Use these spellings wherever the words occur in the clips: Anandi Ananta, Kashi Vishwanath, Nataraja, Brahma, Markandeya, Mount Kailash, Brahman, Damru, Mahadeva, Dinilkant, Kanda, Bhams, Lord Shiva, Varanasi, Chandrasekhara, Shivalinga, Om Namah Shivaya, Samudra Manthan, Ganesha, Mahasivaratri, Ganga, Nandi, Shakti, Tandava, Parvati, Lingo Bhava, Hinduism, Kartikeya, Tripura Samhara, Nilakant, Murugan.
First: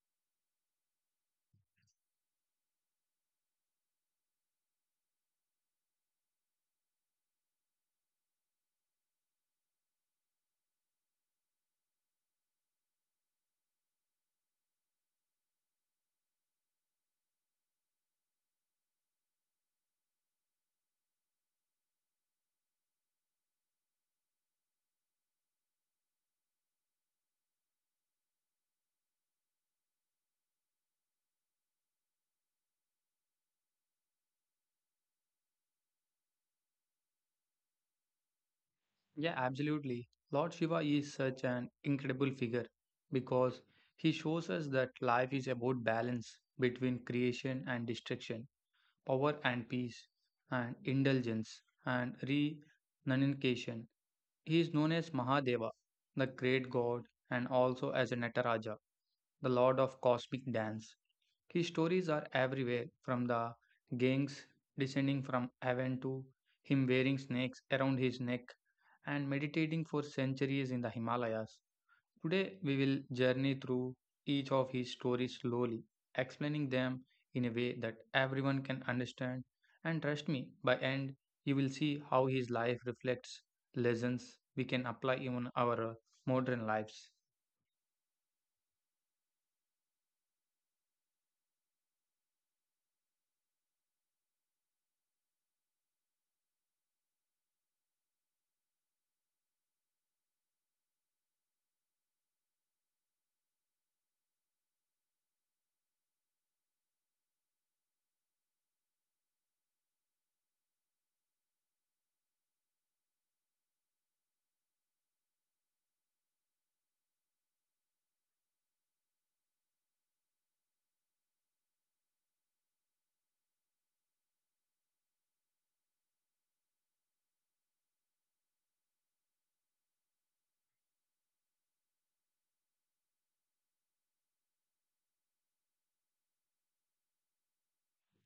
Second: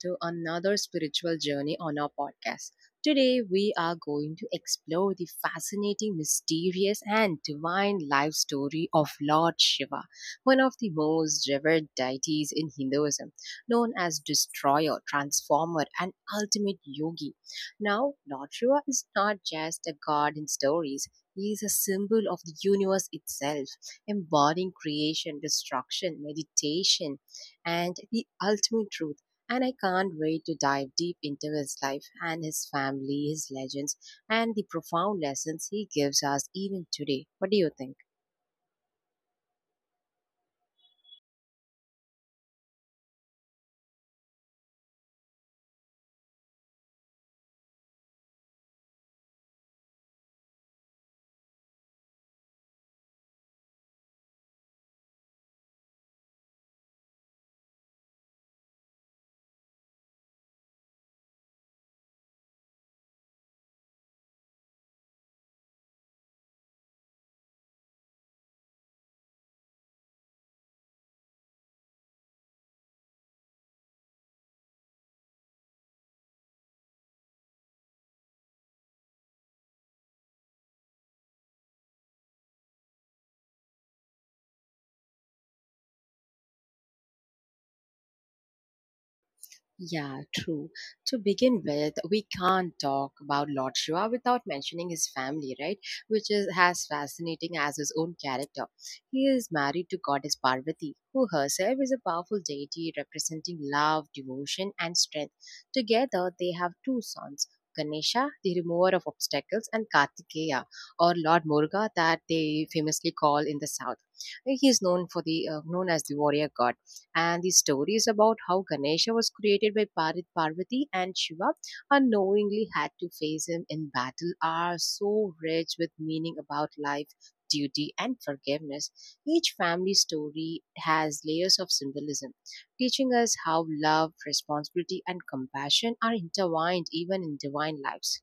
to another spiritual journey on our podcast. Today, we are going to explore the fascinating, mysterious, and divine life story of Lord Shiva, one of the most revered deities in Hinduism, known as destroyer, transformer, and ultimate yogi. Now, Lord Shiva is not just a god in stories. He is a symbol of the universe itself, embodying creation, destruction, meditation, and the ultimate truth. And I can't wait to dive deep into his life and his family, his legends, and the profound lessons he gives us even today. What do you think? Yeah, absolutely. Lord Shiva is such an incredible figure because he shows us that life is about balance between creation and destruction, power and peace, and indulgence and renunciation. He is known as Mahadeva, the great god, and also as a Nataraja, the lord of cosmic dance. His stories are everywhere, from the gangs descending from heaven to him wearing snakes around his neck and meditating for centuries in the Himalayas. Today, we will journey through each of his stories slowly, explaining them in a way that everyone can understand. And trust me, by end, you will see how his life reflects lessons we can apply in our modern lives. Yeah, true. To begin with, we can't talk about Lord Shiva without mentioning his family, right? Which is as fascinating as his own character. He is married to goddess Parvati, who herself is a powerful deity representing love, devotion, and strength. Together, they have two sons. Ganesha, the remover of obstacles, and Kartikeya, or Lord Muruga, that they famously call in the south. He is known for the known as the warrior god. And the story is about how Ganesha was created by Parvati and Shiva unknowingly had to face him in battle are so rich with meaning about life, duty, and forgiveness. Each family story has layers of symbolism, teaching us how love, responsibility, and compassion are intertwined even in divine lives.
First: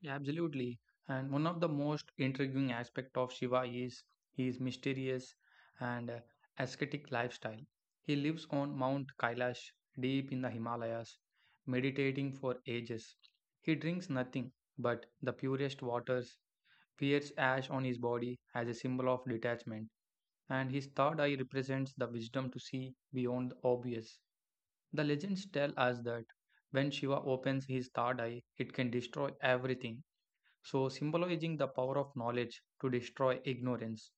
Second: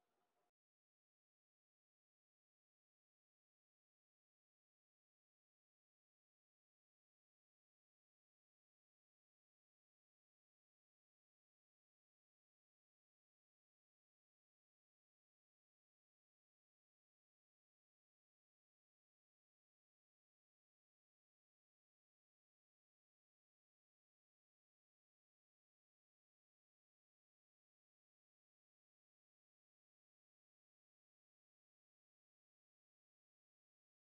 Yeah, absolutely. And one of the most intriguing aspect of Shiva is his mysterious and ascetic lifestyle. He lives on Mount Kailash, deep in the Himalayas, meditating for ages. He drinks nothing but the purest waters, wears ash on his body as a symbol of detachment, and his third eye represents the wisdom to see beyond the obvious. The legends tell us that when Shiva opens his third eye, it can destroy everything. So, symbolizing the power of knowledge to destroy ignorance,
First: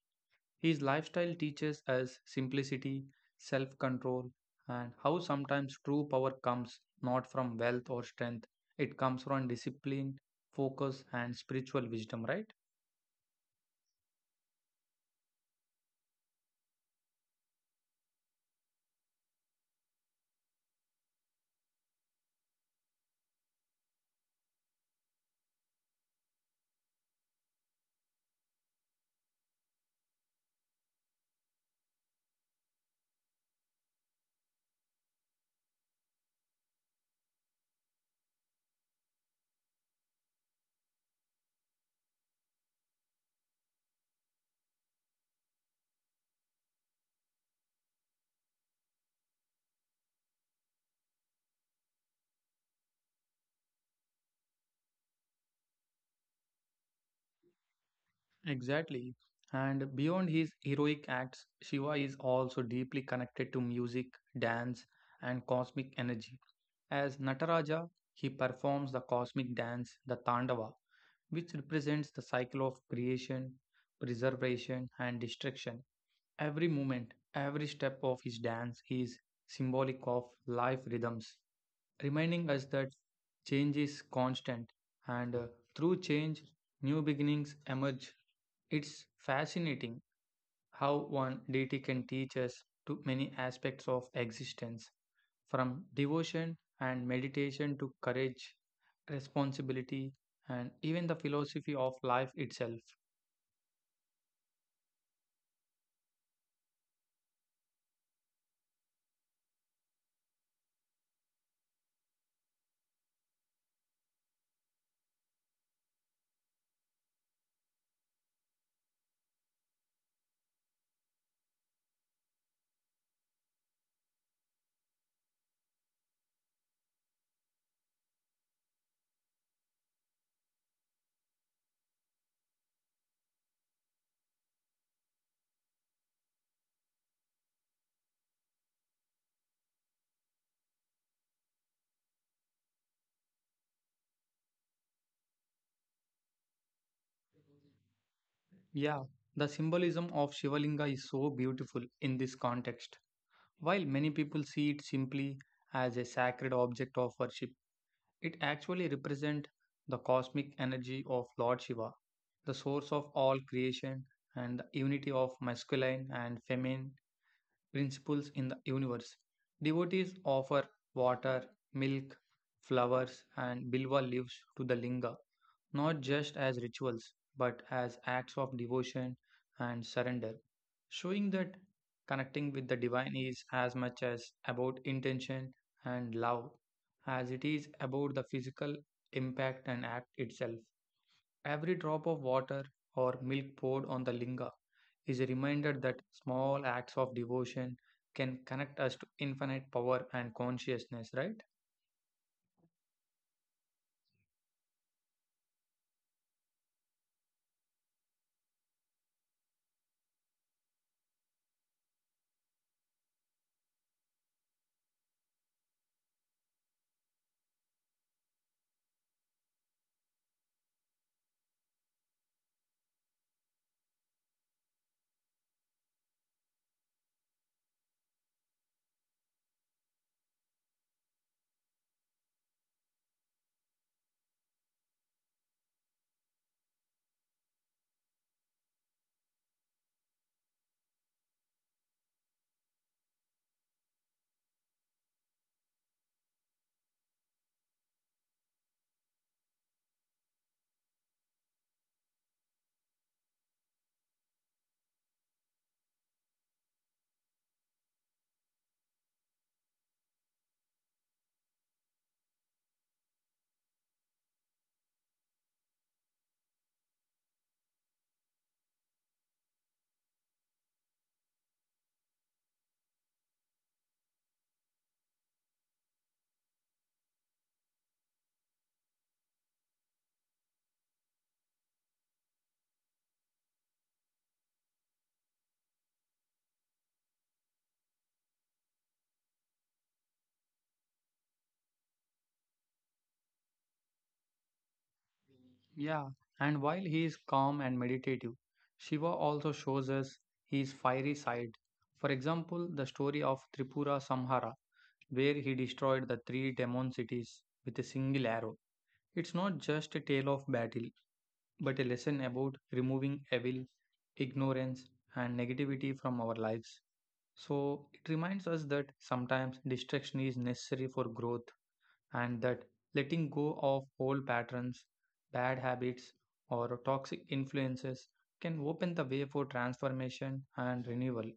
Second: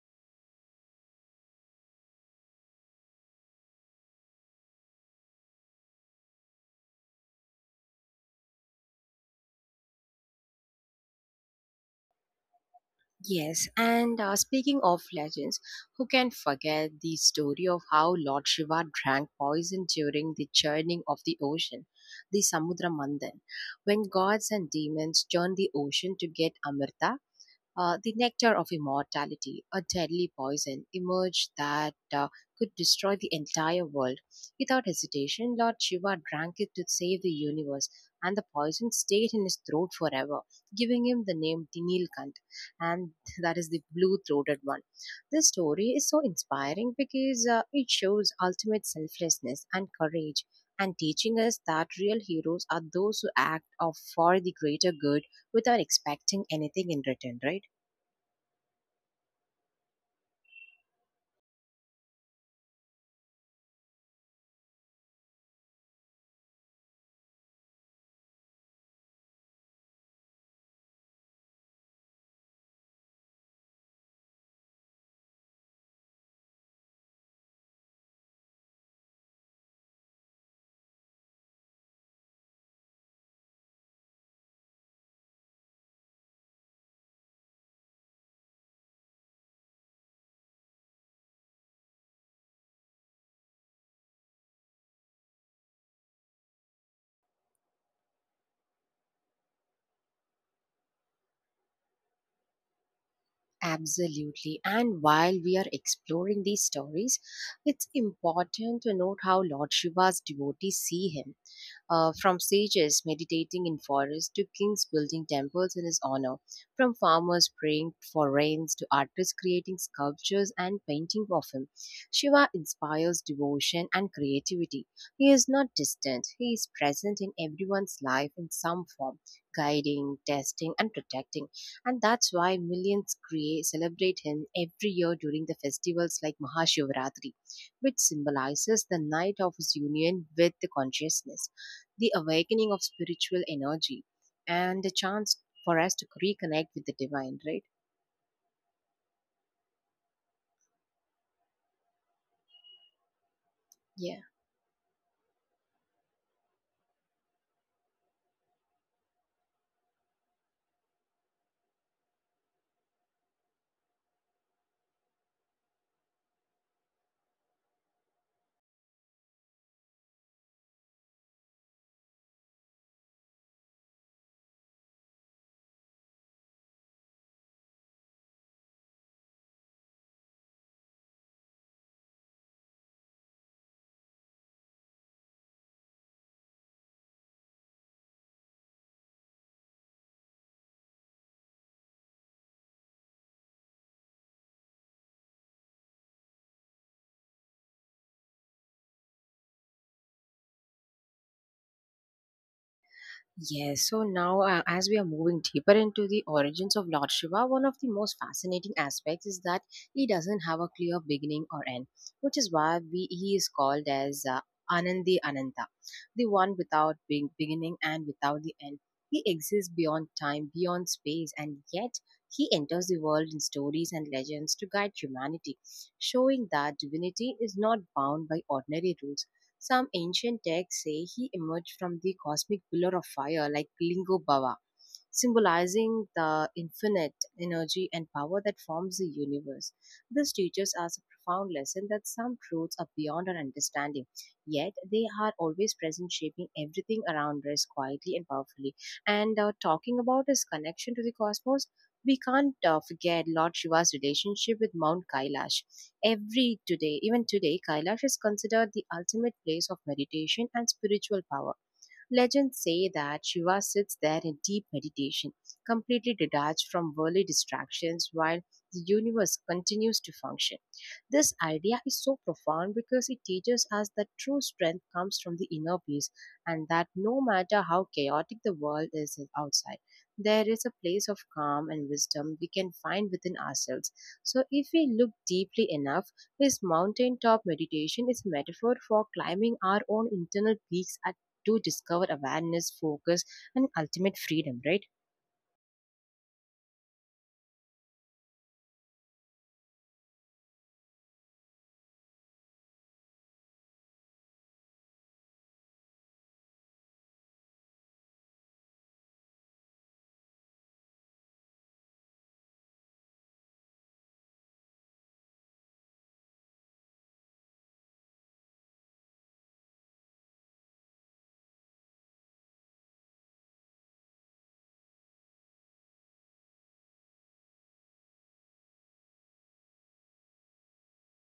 his lifestyle teaches us simplicity, self control, and how sometimes true power comes not from wealth or strength, it comes from discipline, focus, and spiritual wisdom, right? Yes, and speaking of legends, who can forget the story of how Lord Shiva drank poison during the churning of the ocean, the Samudra Mandan, when gods and demons churn the ocean to get Amrita? The nectar of immortality, a deadly poison, emerged that could destroy the entire world. Without hesitation, Lord Shiva drank it to save the universe, and the poison stayed in his throat forever, giving him the name Dinilkant, and that is the blue throated one. This story is so inspiring because it shows ultimate selflessness and courage. And teaching us that real heroes are those who act of for the greater good without expecting anything in return, right? Exactly. And beyond his heroic acts, Shiva is also deeply connected to music, dance, and cosmic energy. As Nataraja, he performs the cosmic dance, the Tandava, which represents the cycle of creation, preservation, and destruction. Every movement, every step of his dance is symbolic of life rhythms, reminding us that change is constant, and through change, new beginnings emerge. It's fascinating how one deity can teach us to many aspects of existence, from devotion and meditation to courage, responsibility, and even the philosophy of life itself. Absolutely. And while we are exploring these stories, it's important to note how Lord Shiva's devotees see him from sages meditating in forests to kings building temples in his honor, from farmers praying for rains to artists creating sculptures and painting of him. Shiva inspires devotion and creativity. He is not distant, he is present in everyone's life in some form, guiding, testing, and protecting. And that's why millions create, celebrate him every year during the festivals like Mahashivratri, which symbolizes the night of his union with the consciousness the awakening of spiritual energy, and a chance for us to reconnect with the divine, right? Yeah, the symbolism of Shivalinga is so beautiful in this context. While many Yeah. people see it simply as a sacred object of worship, it actually represents the cosmic energy of Lord Shiva, the source of all creation and the unity of masculine and feminine principles in the universe. Devotees offer water, milk, flowers, and bilwa leaves to the linga, not just as rituals, but as acts of devotion and surrender, showing that connecting with the divine is as much as about intention and love as it is about the physical impact and act itself. Every drop of water or milk poured on the linga is a reminder that small acts of devotion can connect us to infinite power and consciousness, right? Yes, so now as we are moving deeper into the origins of Lord Shiva, one of the most fascinating aspects is that he doesn't have a clear beginning or end, which is why he is called as Anandi Ananta, the one without being beginning and without the end. He exists beyond time, beyond space, and yet he enters the world in stories and legends to guide humanity, showing that divinity is not bound by ordinary rules some ancient texts say he emerged from the cosmic pillar of fire like Lingo Bhava, symbolizing the infinite energy and power that forms the universe. This teaches us a profound lesson that some truths are beyond our understanding, yet they are always present, shaping everything around us quietly and powerfully. And talking about his connection to the cosmos, we can't forget Lord Shiva's relationship with Mount Kailash. Even today, Kailash is considered the ultimate place of meditation and spiritual power. Legends say that Shiva sits there in deep meditation, completely detached from worldly distractions while the universe continues to function. This idea is so profound because it teaches us that true strength comes from the inner peace and that no matter how chaotic the world is outside, there is a place of calm and wisdom we can find within ourselves. So, if we look deeply enough, this mountaintop meditation is a metaphor for climbing our own internal peaks at to discover awareness, focus, and ultimate freedom, right? Yeah. And while he is calm and meditative, Shiva also shows us his fiery side. For example, the story of Tripura Samhara, where he destroyed the three demon cities with a single arrow. It's not just a tale of battle, but a lesson about removing evil, ignorance, and negativity from our lives. So it reminds us that sometimes distraction is necessary for growth, and that letting go of old patterns, bad habits, or toxic influences can open the way for transformation and renewal.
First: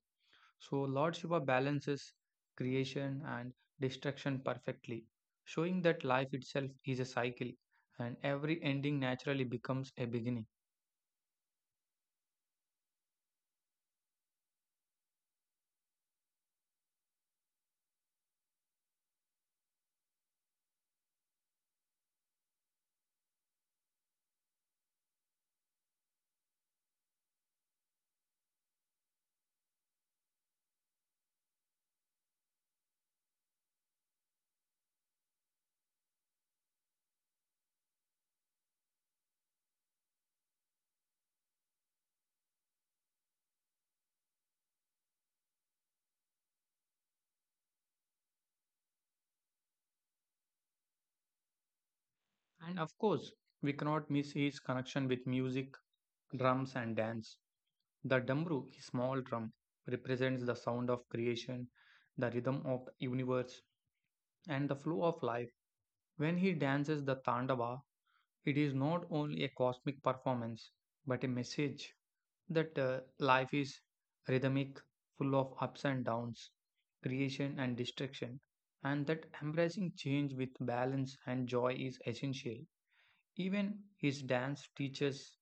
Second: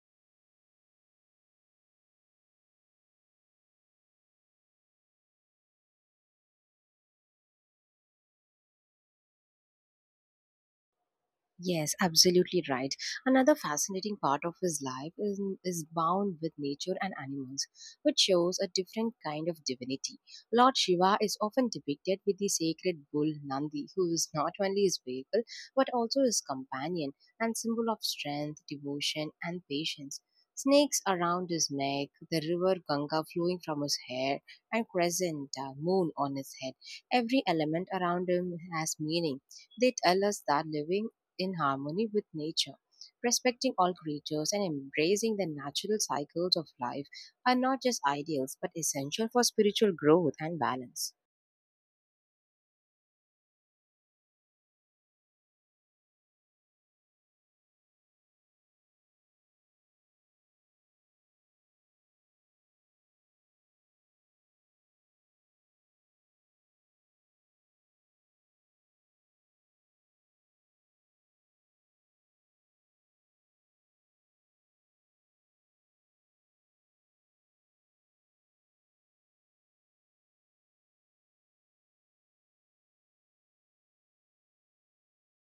So Lord Shiva balances creation and destruction perfectly, showing that life itself is a cycle and every ending naturally becomes a beginning. Yes, absolutely right. Another fascinating part of his life is bound with nature and animals, which shows a different kind of divinity. Lord Shiva is often depicted with the sacred bull Nandi, who is not only his vehicle but also his companion and symbol of strength, devotion, and patience. Snakes around his neck, the river Ganga flowing from his hair, and crescent moon on his head. Every element around him has meaning. They tell us that living in harmony with nature. Respecting all creatures and embracing the natural cycles of life are not just ideals but essential for spiritual growth and balance. And of course, we cannot miss his connection with music, drums, and dance. The damru, a small drum, represents the sound of creation, the rhythm of the universe, and the flow of life. When he dances the Tandava, it is not only a cosmic performance, but a message that life is rhythmic, full of ups and downs, creation and destruction, and that embracing change with balance and joy is essential. Even his dance teaches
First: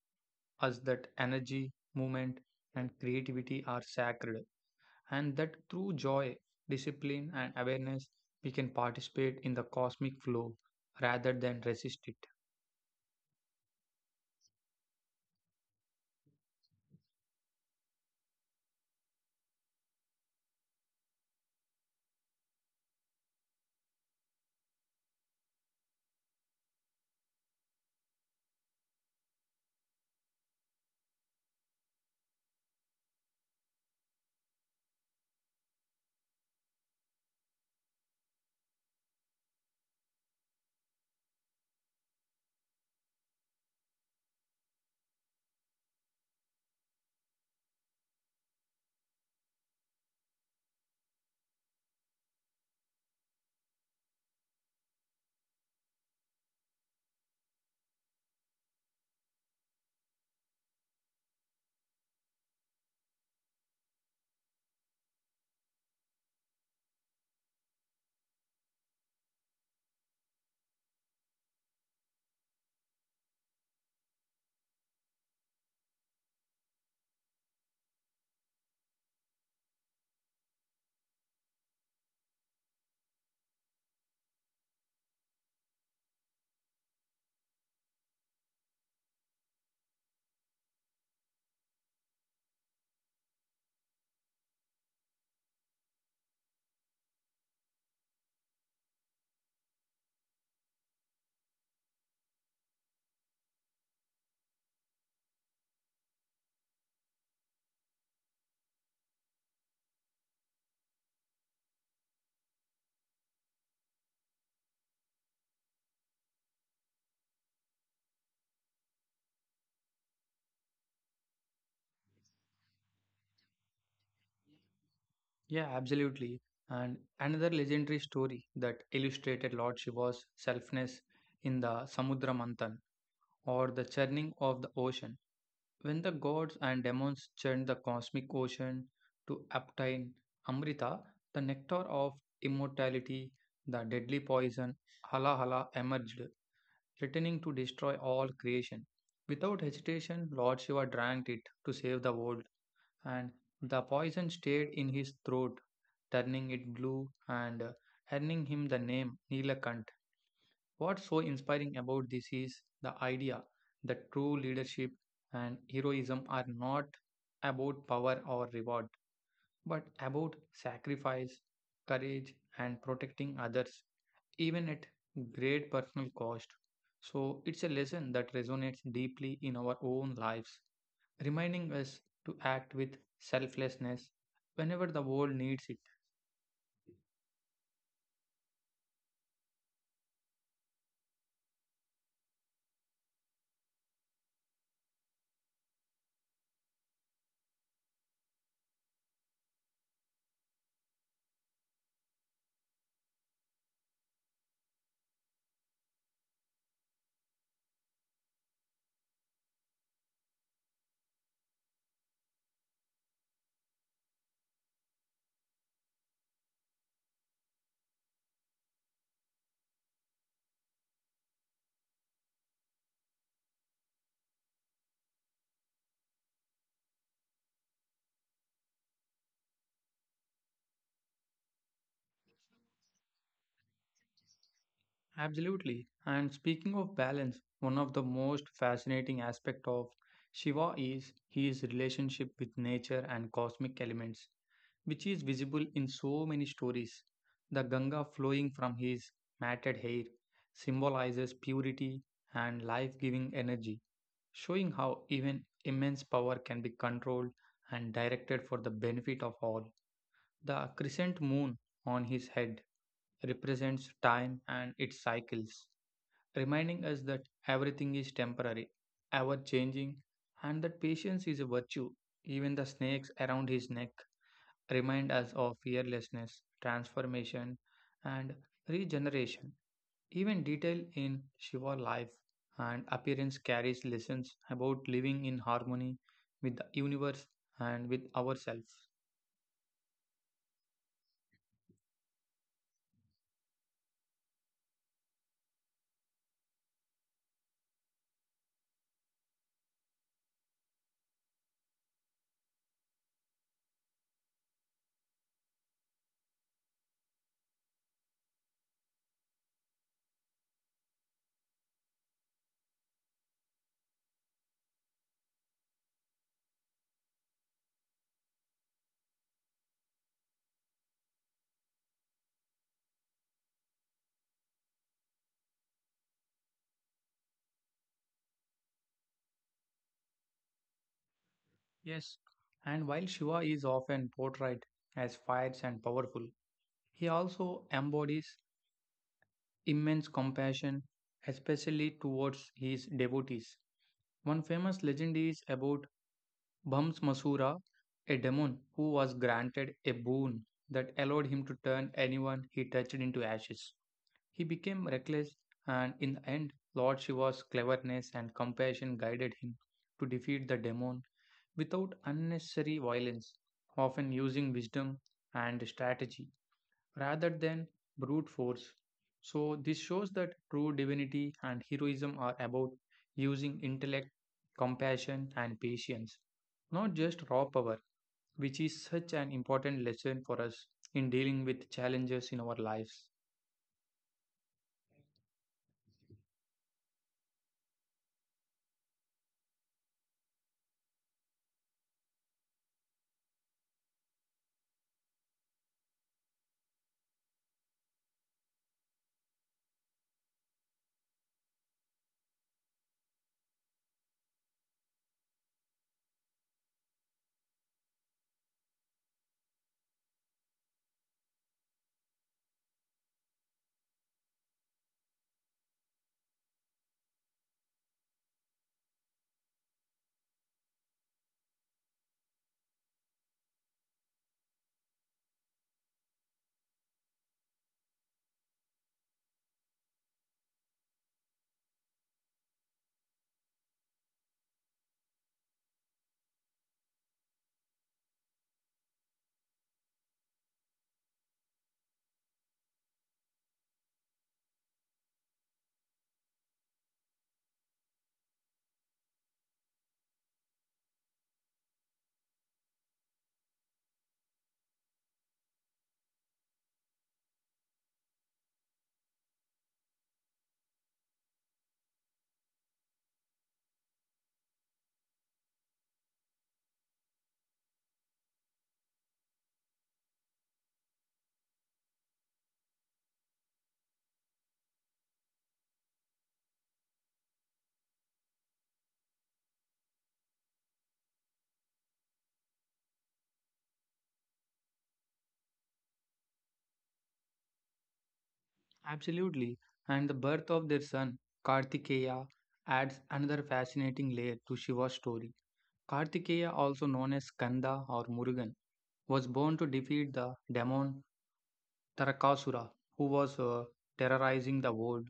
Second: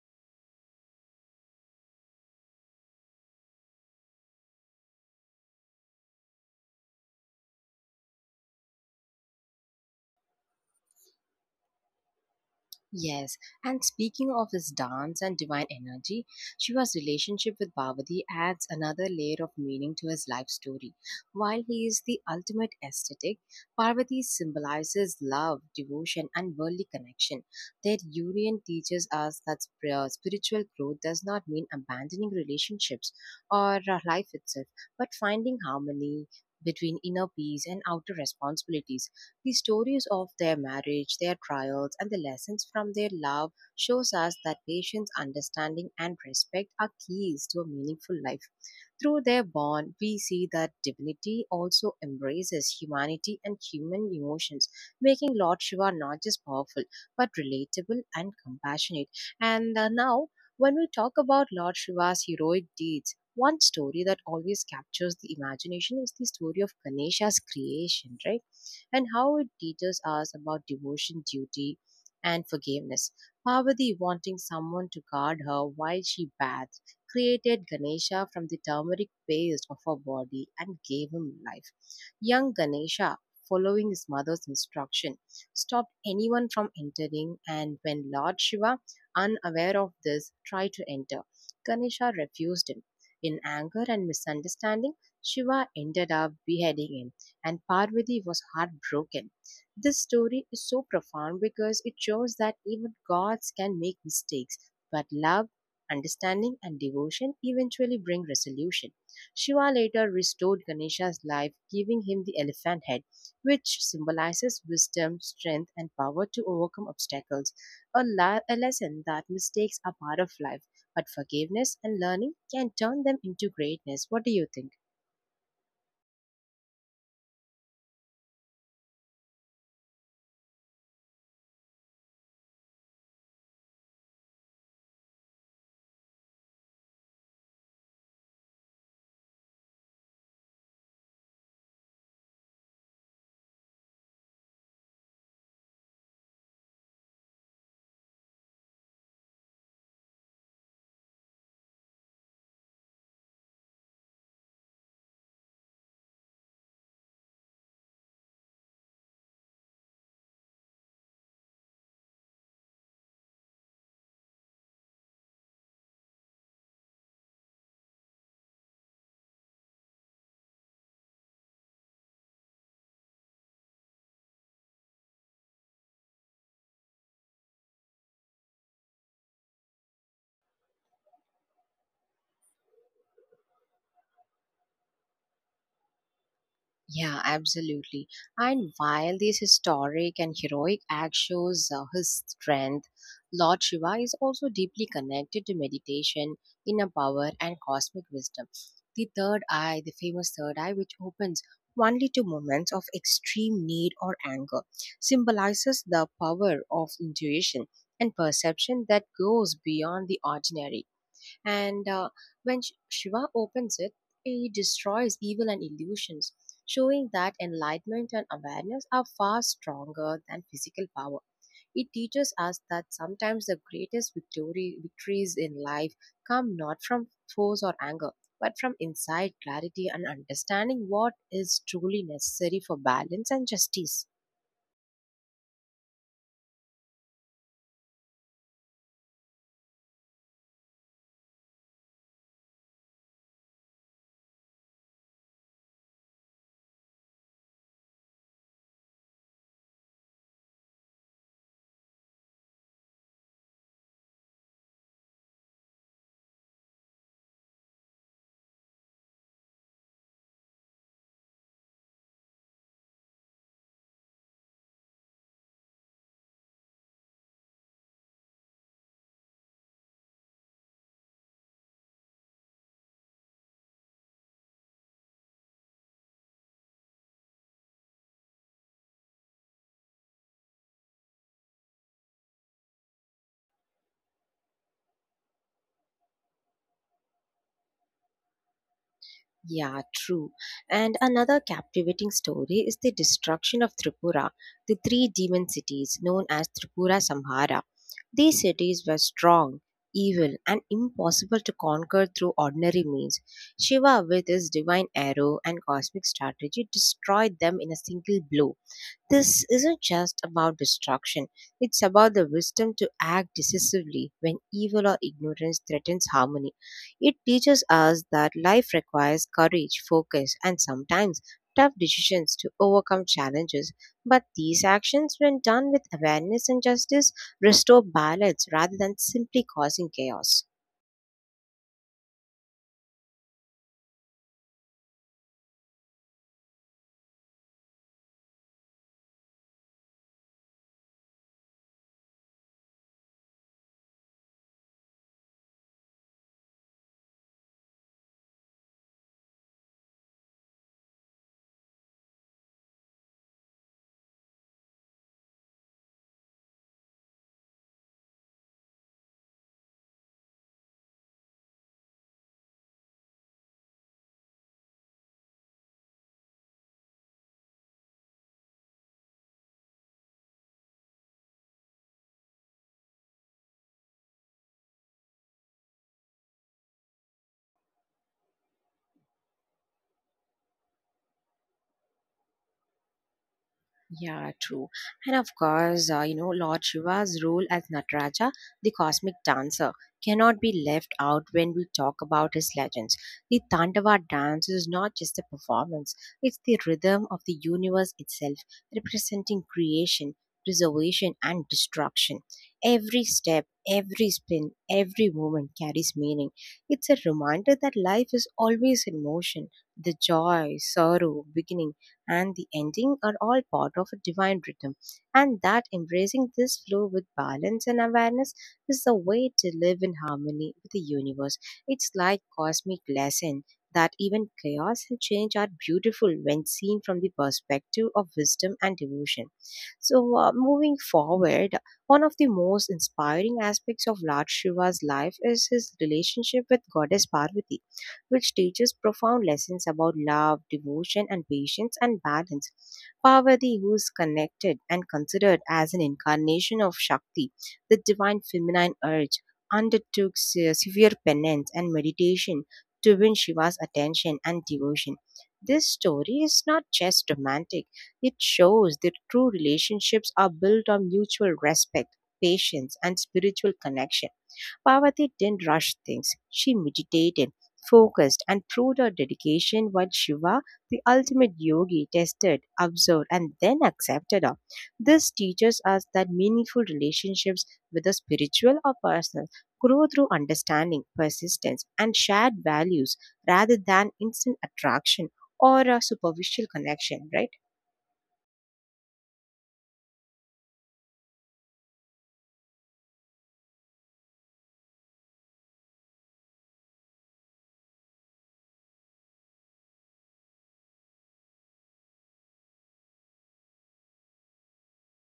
us that energy, movement, and creativity are sacred, and that through joy, discipline, and awareness, we can participate in the cosmic flow rather than resist it. Yes, and speaking of his dance and divine energy, Shiva's relationship with Parvati adds another layer of meaning to his life story. While he is the ultimate aesthetic, Parvati symbolizes love, devotion, and worldly connection. Their union teaches us that spiritual growth does not mean abandoning relationships or life itself, but finding harmony between inner peace and outer responsibilities. The stories of their marriage, their trials, and the lessons from their love shows us that patience, understanding, and respect are keys to a meaningful life. Through their bond, we see that divinity also embraces humanity and human emotions, making Lord Shiva not just powerful but relatable and compassionate. And now, when we talk about Lord Shiva's heroic deeds, one story that always captures the imagination is the story of Ganesha's creation, right? And how it teaches us about devotion, duty, and forgiveness. Parvati, wanting someone to guard her while she bathed, created Ganesha from the turmeric paste of her body and gave him life. Young Ganesha, following his mother's instruction, stopped anyone from entering, and when Lord Shiva, unaware of this, tried to enter, Ganesha refused him. In anger and misunderstanding, Shiva ended up beheading him and Parvati was heartbroken. This story is so profound because it shows that even gods can make mistakes, but love, understanding, and devotion eventually bring resolution. Shiva later restored Ganesha's life, giving him the elephant head, which symbolizes wisdom, strength, and power to overcome obstacles. A lesson that mistakes are part of life, but forgiveness and learning can turn them into greatness. What do you think? Yeah, absolutely. And another legendary story that illustrated Lord Shiva's selfness in the Samudra Manthan, or the churning of the ocean. When the gods and demons churned the cosmic ocean to obtain Amrita, the nectar of immortality, the deadly poison Halahala emerged, threatening to destroy all creation. Without hesitation, Lord Shiva drank it to save the world, and the poison stayed in his throat, turning it blue and earning him the name Nilakant. What's so inspiring about this is the idea that true leadership and heroism are not about power or reward, but about sacrifice, courage, and protecting others, even at great personal cost. So, it's a lesson that resonates deeply in our own lives, reminding us to act with selflessness whenever the world needs it. Yeah, absolutely. And while this historic and heroic act shows his strength, Lord Shiva is also deeply connected to meditation, inner power, and cosmic wisdom. The third eye, the famous third eye, which opens only to moments of extreme need or anger, symbolizes the power of intuition and perception that goes beyond the ordinary. And when Shiva opens it, he destroys evil and illusions, showing that enlightenment and awareness are far stronger than physical power. It teaches us that sometimes the greatest victories in life come not from force or anger, but from insight, clarity, and understanding what is truly necessary for balance and justice. Absolutely. And speaking of balance, one of the most fascinating aspect of Shiva is his relationship with nature and cosmic elements, which is visible in so many stories. The Ganga flowing from his matted hair symbolizes purity and life-giving energy, showing how even immense power can be controlled and directed for the benefit of all. The crescent moon on his head represents time and its cycles, reminding us that everything is temporary, ever changing, and that patience is a virtue. Even the snakes around his neck remind us of fearlessness, transformation, and regeneration. Even detail in Shiva life and appearance carries lessons about living in harmony with the universe and with ourselves. Yeah, true. And another captivating story is the destruction of Tripura, the three demon cities known as Tripura Samhara. These cities were strong, evil, and impossible to conquer through ordinary means. Shiva, with his divine arrow and cosmic strategy, destroyed them in a single blow. This isn't just about destruction, it's about the wisdom to act decisively when evil or ignorance threatens harmony. It teaches us that life requires courage, focus, and sometimes tough decisions to overcome challenges. But these actions, when done with awareness and justice, restore balance rather than simply causing chaos. Yes, and while Shiva is often portrayed as fierce and powerful, he also embodies immense compassion, especially towards his devotees. One famous legend is about Bhams, a demon who was granted a boon that allowed him to turn anyone he touched into ashes. He became reckless, and in the end, Lord Shiva's cleverness and compassion guided him to defeat the demon without unnecessary violence, often using wisdom and strategy rather than brute force. So, this shows that true divinity and heroism are about using intellect, compassion, and patience, not just raw power, which is such an important lesson for us in dealing with challenges in our lives. Yeah, true. And of course, you know, Lord Shiva's role as Nataraja, the cosmic dancer, cannot be left out when we talk about his legends. The Tandava dance is not just a performance, it's the rhythm of the universe itself, representing creation, preservation, and destruction. Every step, every spin, every movement carries meaning. It's a reminder that life is always in motion. The joy, sorrow, beginning, and the ending are all part of a divine rhythm. And that embracing this flow with balance and awareness is the way to live in harmony with the universe. It's like cosmic lesson that even chaos and change are beautiful when seen from the perspective of wisdom and devotion. So, moving forward, one of the most inspiring aspects of Lord Shiva's life is his relationship with Goddess Parvati which teaches profound lessons about love, devotion, and patience and balance. Parvati, who is connected and considered as an incarnation of Shakti, the divine feminine urge, undertook severe penance and meditation to win Shiva's attention and devotion. This story is not just romantic, it shows that true relationships are built on mutual respect, patience, and spiritual connection Parvati didn't rush things. She meditated, focused, and proved her dedication while Shiva, the ultimate yogi, tested, observed, and then accepted her. This teaches us that meaningful relationships, whether spiritual or personal, grow through understanding, persistence, and shared values rather than instant attraction or a superficial connection, right? Absolutely. And the birth of their son, Kartikeya, adds another fascinating layer to Shiva's story. Kartikeya, also known as Kanda or Murugan, was born to defeat the demon Tarakasura, who was terrorizing the world.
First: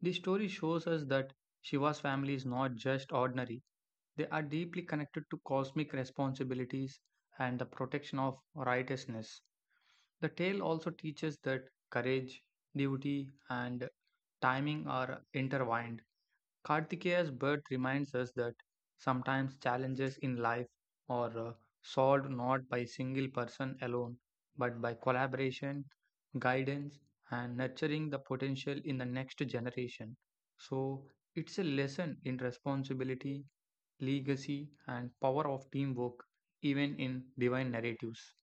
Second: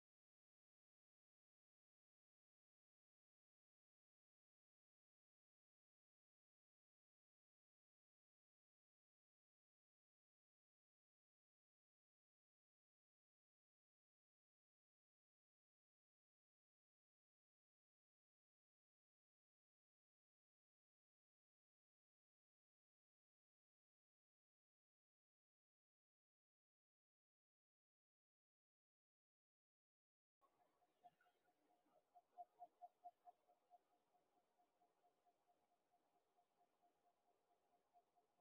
The story shows us that Shiva's family is not just ordinary, they are deeply connected to cosmic responsibilities and the protection of righteousness. The tale also teaches that courage, duty, and timing are intertwined. Kartikeya's birth reminds us that sometimes challenges in life are solved not by a single person alone, but by collaboration, guidance, and nurturing the potential in the next generation. So, it's a lesson in responsibility, legacy, and power of teamwork, even in divine narratives.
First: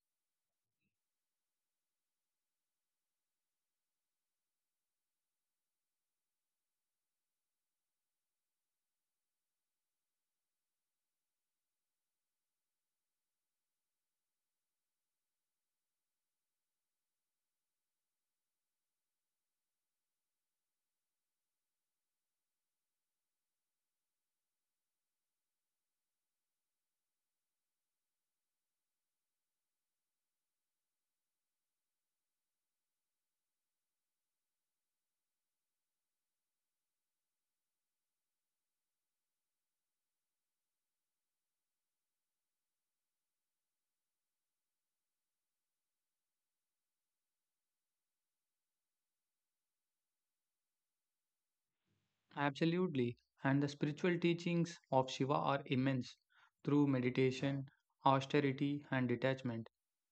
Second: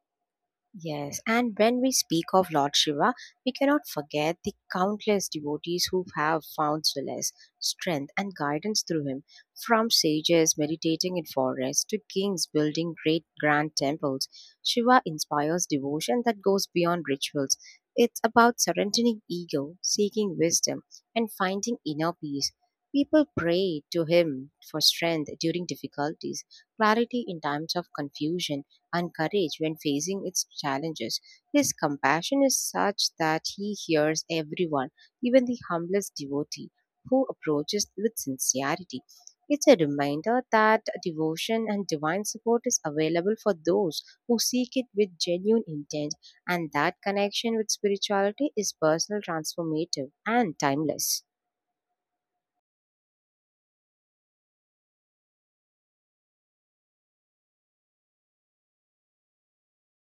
Yes, and when we speak of Lord Shiva, we cannot forget the countless devotees who have found solace, strength, and guidance through him. From sages meditating in forests to kings building great grand temples, Shiva inspires devotion that goes beyond rituals. It's about surrendering ego, seeking wisdom, and finding inner peace. People pray to him for strength during difficulties, clarity in times of confusion and courage when facing its challenges. His compassion is such that he hears everyone, even the humblest devotee, who approaches with sincerity. It's a reminder that devotion and divine support is available for those who seek it with genuine intent, and that connection with spirituality is personal, transformative, and timeless. Absolutely. And the spiritual teachings of Shiva are immense. Through meditation, austerity, and detachment,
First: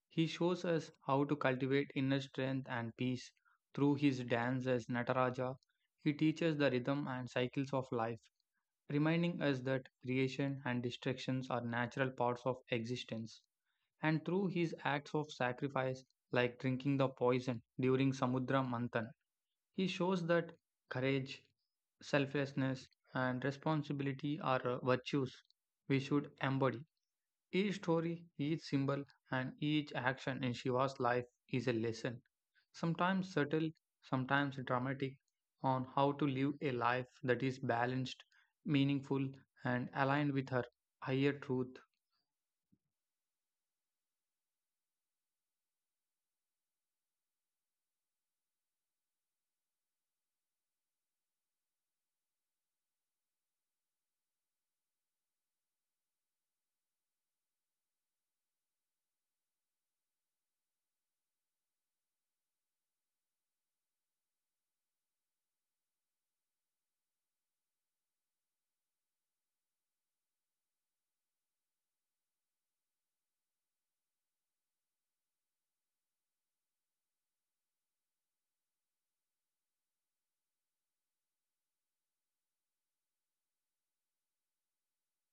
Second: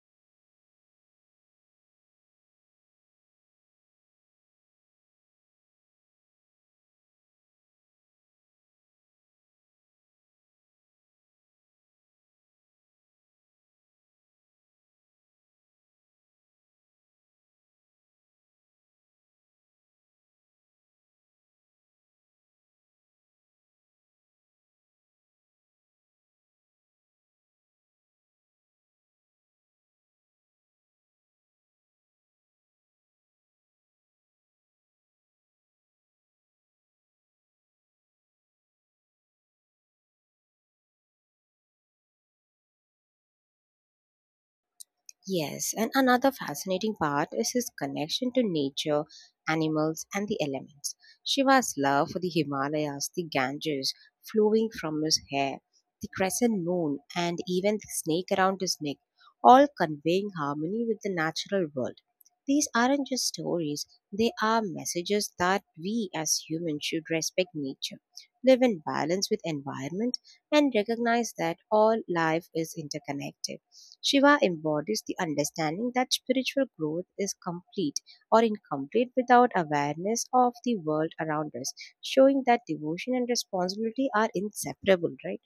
he shows us how to cultivate inner strength and peace. Through his dance as Nataraja, he teaches the rhythm and cycles of life, reminding us that creation and destructions are natural parts of existence. And through his acts of sacrifice, like drinking the poison during Samudra Manthan, he shows that courage, selflessness, and responsibility are virtues we should embody. Each story, each symbol, and each action in Shiva's life is a lesson, sometimes subtle, sometimes dramatic, on how to live a life that is balanced, meaningful, and aligned with her higher truth. Yes, and another fascinating part is his connection to nature, animals, and the elements. Shiva's love for the Himalayas, the Ganges flowing from his hair, the crescent moon, and even the snake around his neck, all conveying harmony with the natural world. These aren't just stories, they are messages that we as humans should respect nature, live in balance with environment, and recognize that all life is interconnected. Shiva embodies the understanding that spiritual growth is complete or incomplete without awareness of the world around us, showing that devotion and responsibility are inseparable, right?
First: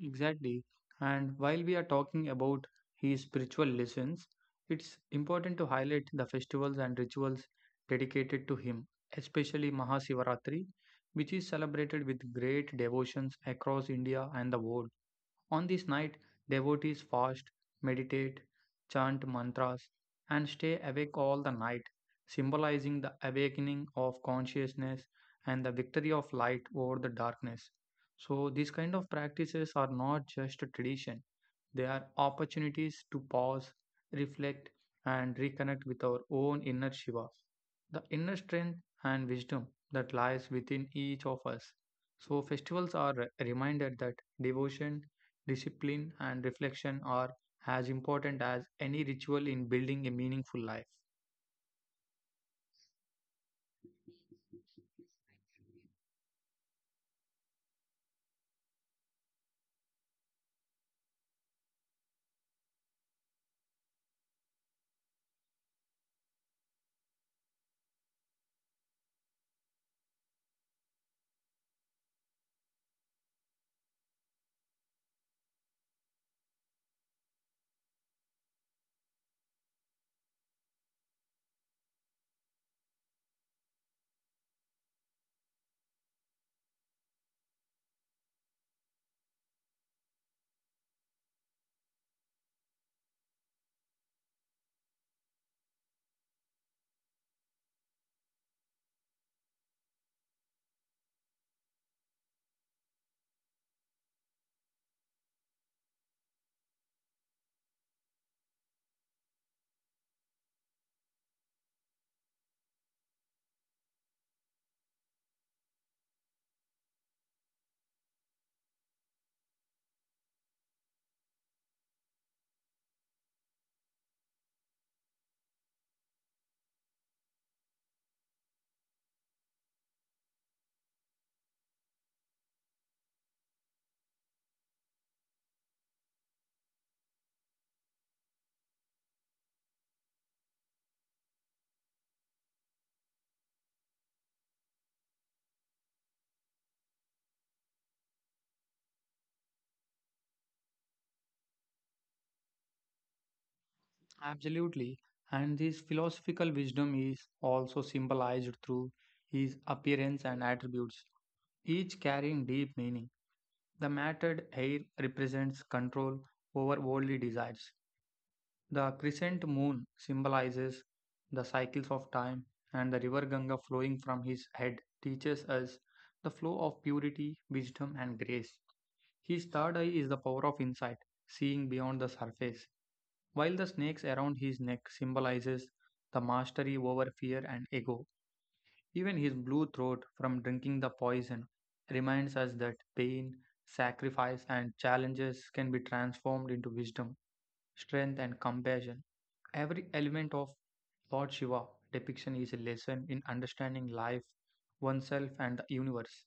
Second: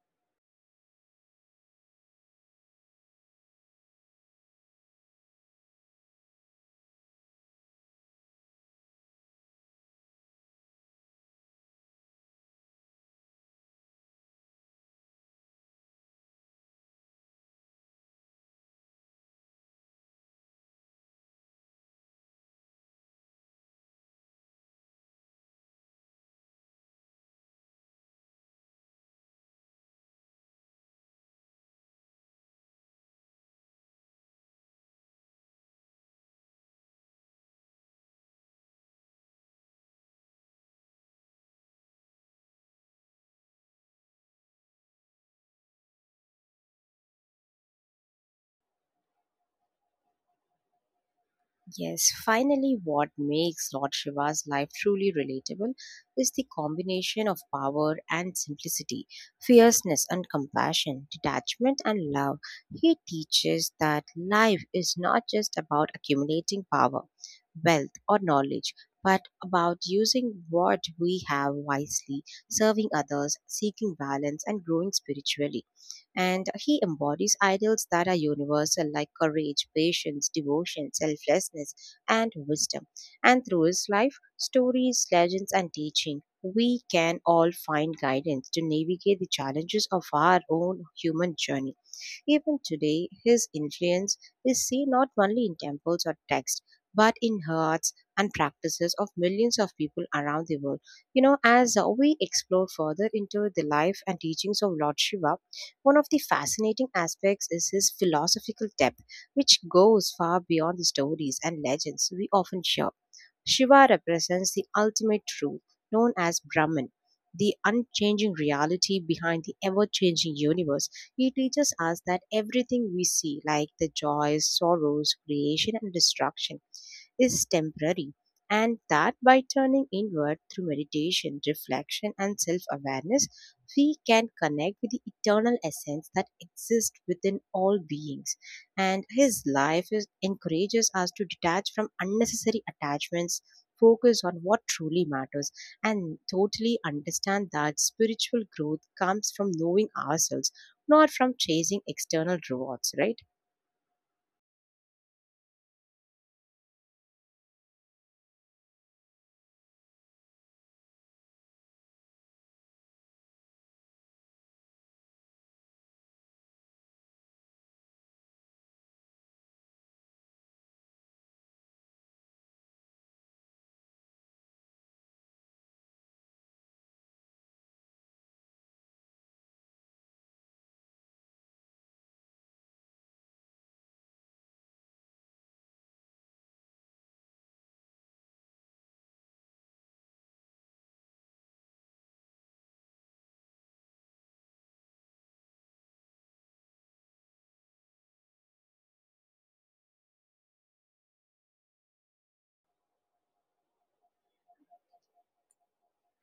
Exactly. And while we are talking about his spiritual lessons, it's important to highlight the festivals and rituals dedicated to him, especially Mahasivaratri, which is celebrated with great devotions across India and the world. On this night, devotees fast, meditate, chant mantras, and stay awake all the night, symbolizing the awakening of consciousness and the victory of light over the darkness. So, these kind of practices are not just a tradition, they are opportunities to pause, reflect, and reconnect with our own inner Shiva, the inner strength and wisdom that lies within each of us. So, festivals are a reminder that devotion, discipline, and reflection are as important as any ritual in building a meaningful life. Yes, finally, what makes Lord Shiva's life truly relatable is the combination of power and simplicity, fierceness and compassion, detachment and love. He teaches that life is not just about accumulating power, wealth, or knowledge, but about using what we have wisely, serving others, seeking balance, and growing spiritually. And he embodies ideals that are universal, like courage, patience, devotion, selflessness, and wisdom. And through his life, stories, legends, and teaching, we can all find guidance to navigate the challenges of our own human journey. Even today, his influence is seen not only in temples or texts, but in hearts and practices of millions of people around the world. You know, as we explore further into the life and teachings of Lord Shiva, one of the fascinating aspects is his philosophical depth, which goes far beyond the stories and legends we often share. Shiva represents the ultimate truth, known as Brahman, the unchanging reality behind the ever changing universe. He teaches us that everything we see, like the joys, sorrows, creation, and destruction, is temporary, and that by turning inward through meditation, reflection, and self awareness, we can connect with the eternal essence that exists within all beings. And his life is, encourages us to detach from unnecessary attachments. Focus on what truly matters and totally understand that spiritual growth comes from knowing ourselves, not from chasing external rewards, right? Absolutely. And this philosophical wisdom is also symbolized through his appearance and attributes, each carrying deep meaning. The matted hair represents control over worldly desires. The crescent moon symbolizes the cycles of time, and the river Ganga flowing from his head teaches us the flow of purity, wisdom, and grace. His third eye is the power of insight, seeing beyond the surface, while the snakes around his neck symbolizes the mastery over fear and ego. Even his blue throat from drinking the poison reminds us that pain, sacrifice, and challenges can be transformed into wisdom, strength, and compassion. Every element of Lord Shiva depiction is a lesson in understanding life, oneself, and the universe.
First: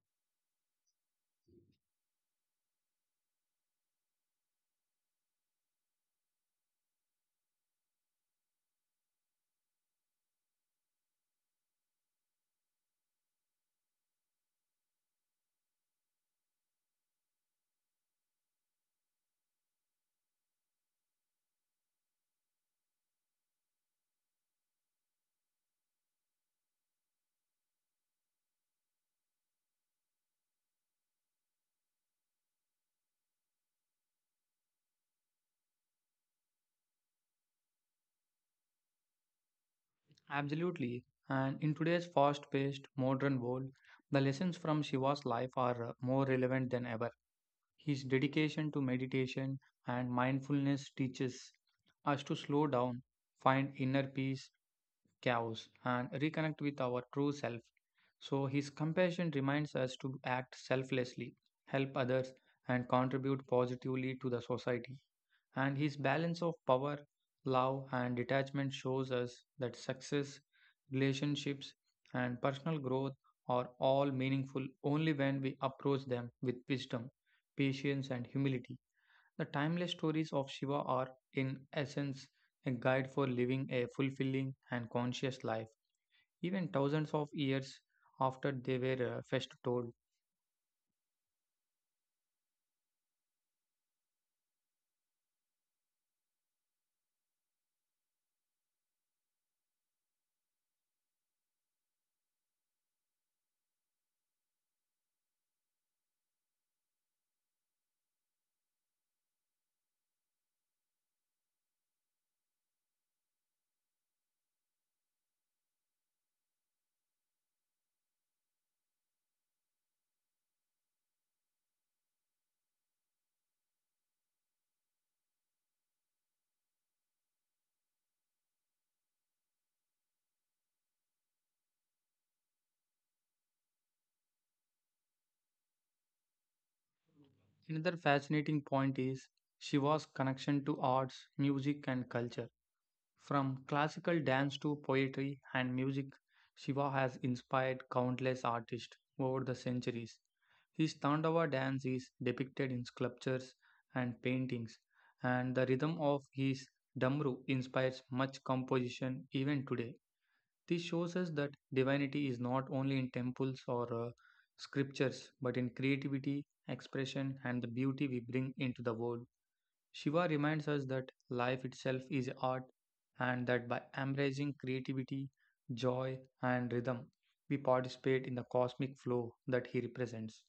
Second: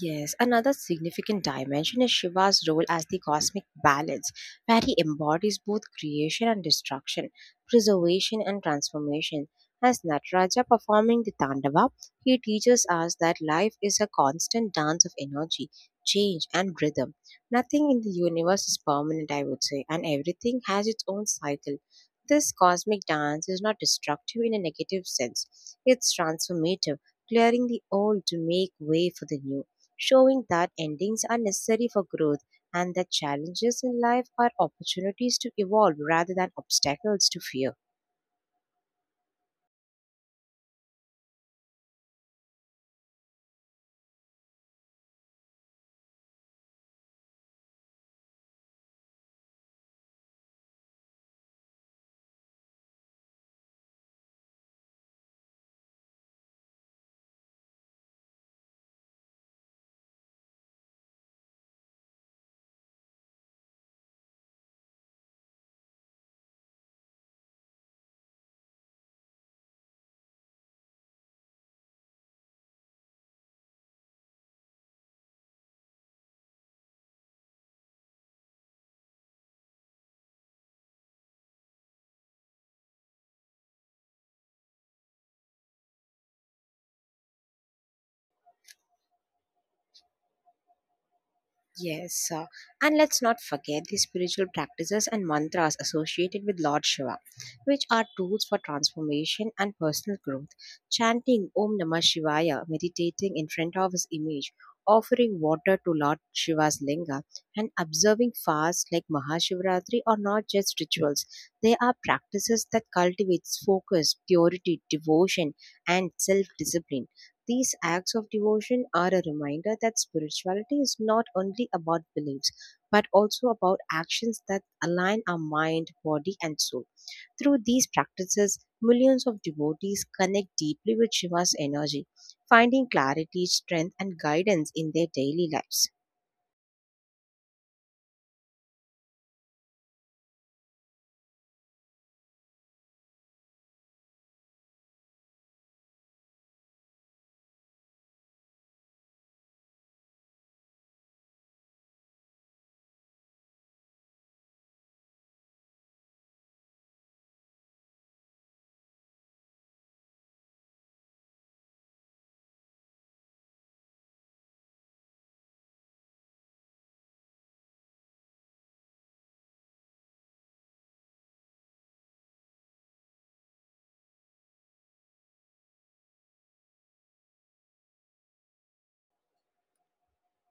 Yes, another significant dimension is Shiva's role as the cosmic balance, where he embodies both creation and destruction, preservation and transformation. As Nataraja performing the Tandava, he teaches us that life is a constant dance of energy, change, and rhythm. Nothing in the universe is permanent, I would say, and everything has its own cycle. This cosmic dance is not destructive in a negative sense, it's transformative, clearing the old to make way for the new showing that endings are necessary for growth and that challenges in life are opportunities to evolve rather than obstacles to fear. Absolutely. And in today's fast paced modern world, the lessons from Shiva's life are more relevant than ever. His dedication to meditation and mindfulness teaches us to slow down, find inner peace, chaos, and reconnect with our true self. So, his compassion reminds us to act selflessly, help others, and contribute positively to the society and his balance of power, love, and detachment shows us that success, relationships, and personal growth are all meaningful only when we approach them with wisdom, patience, and humility. The timeless stories of Shiva are, in essence, a guide for living a fulfilling and conscious life, even thousands of years after they were first told. Yes, and let's not forget the spiritual practices and mantras associated with Lord Shiva, which are tools for transformation and personal growth. Chanting Om Namah Shivaya, meditating in front of his image, offering water to Lord Shiva's linga, and observing fasts like Mahashivratri are not just rituals. They are practices that cultivates focus, purity, devotion, and self-discipline these acts of devotion are a reminder that spirituality is not only about beliefs, but also about actions that align our mind, body, and soul. Through these practices, millions of devotees connect deeply with Shiva's energy, finding clarity, strength, and guidance in their daily lives. Another fascinating point is Shiva's connection to arts, music, and culture. From classical dance to poetry and music, Shiva has inspired countless artists over the centuries. His Tandava dance is depicted in sculptures and paintings, and the rhythm of his Damru inspires much composition even today. This shows us that divinity is not only in temples or scriptures, but in creativity, expression, and the beauty we bring into the world. Shiva reminds us that life itself is art and that by embracing creativity, joy, and rhythm, we participate in the cosmic flow that he represents.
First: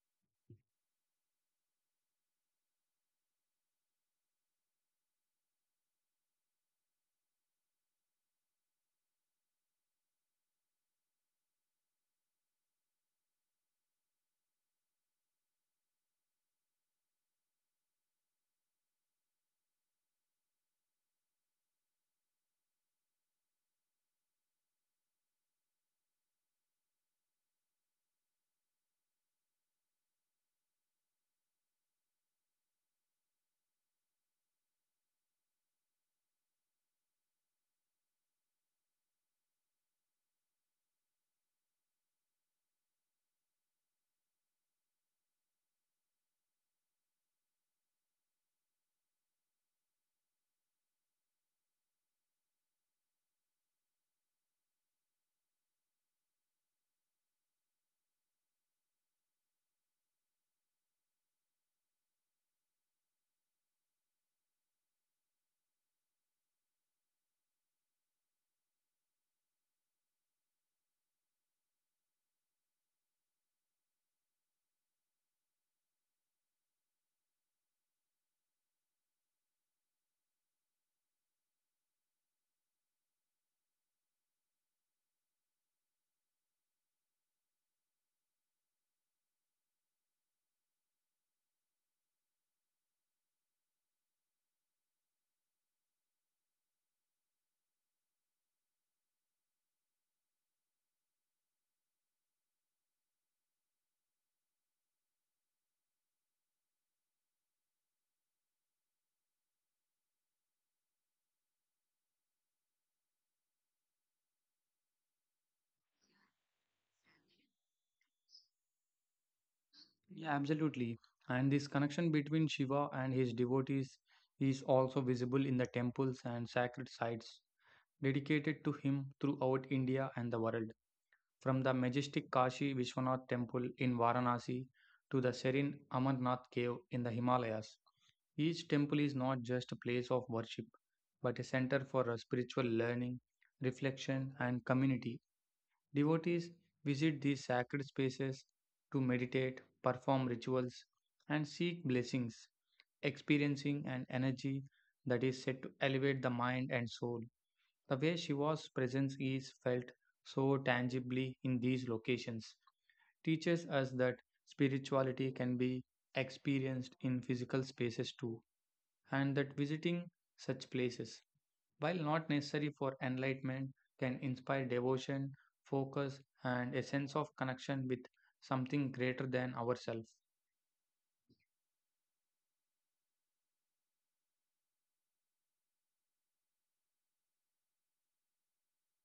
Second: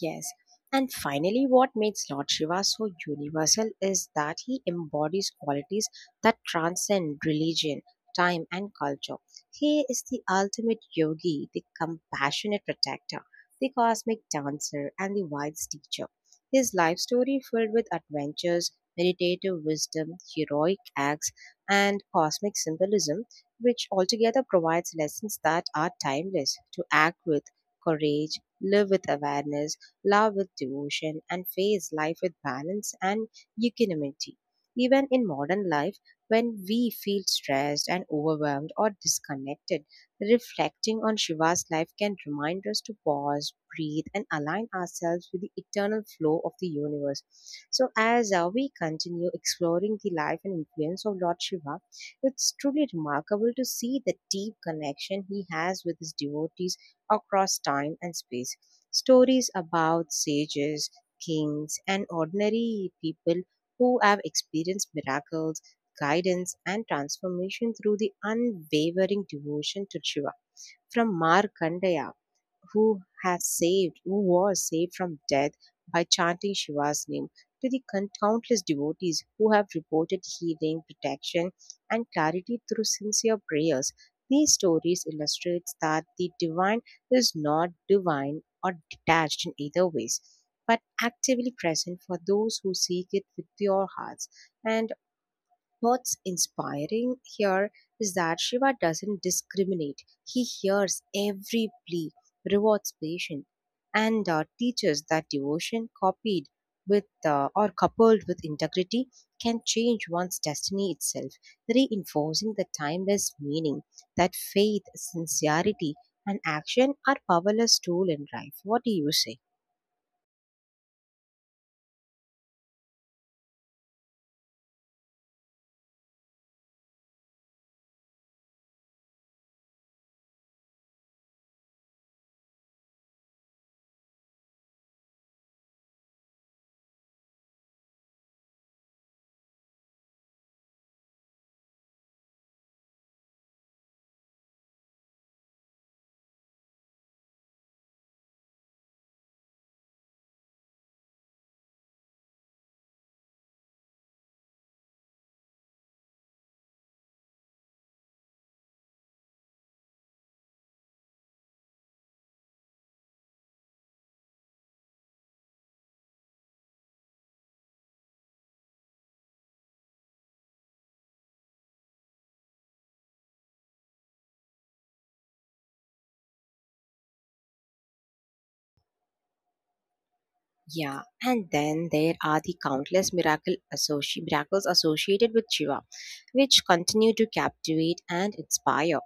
Yes. And finally, what makes Lord Shiva so universal is that he embodies qualities that transcend religion, time, and culture. He is the ultimate yogi, the compassionate protector, the cosmic dancer, and the wise teacher. His life story, filled with adventures, meditative wisdom, heroic acts, and cosmic symbolism, which altogether provides lessons that are timeless to act with courage, live with awareness love with devotion, and face life with balance and equanimity. Even in modern life, when we feel stressed and overwhelmed or disconnected, reflecting on Shiva's life can remind us to pause, breathe, and align ourselves with the eternal flow of the universe. So, as we continue exploring the life and influence of Lord Shiva, it's truly remarkable to see the deep connection he has with his devotees across time and space. Stories about sages, kings, and ordinary people who have experienced miracles, guidance, and transformation through the unwavering devotion to Shiva. From Markandeya, who was saved from death by chanting Shiva's name, to the countless devotees who have reported healing, protection, and clarity through sincere prayers. These stories illustrate that the divine is not divine or detached in either ways, but actively present for those who seek it with pure hearts. And what's inspiring here is that Shiva doesn't discriminate. He hears every plea, rewards patience, and teaches that devotion copied with or coupled with integrity can change one's destiny itself, reinforcing the timeless meaning that faith, sincerity, and action are powerless tool in life. What do you say? Yeah, absolutely. And this connection between Shiva and his devotees is also visible in the temples and sacred sites dedicated to him throughout India and the world. From the majestic Kashi Vishwanath temple in Varanasi to the serene Amarnath cave in the Himalayas, each temple is not just a place of worship, but a center for spiritual learning, reflection, and community. Devotees visit these sacred spaces to meditate, perform rituals, and seek blessings, experiencing an energy that is said to elevate the mind and soul. The way Shiva's presence is felt so tangibly in these locations teaches us that spirituality can be experienced in physical spaces too and that visiting such places, while not necessary for enlightenment, can inspire devotion, focus, and a sense of connection with something greater than ourselves. Yeah, and then there are the countless miracles associated with Shiva, which continue to captivate and inspire.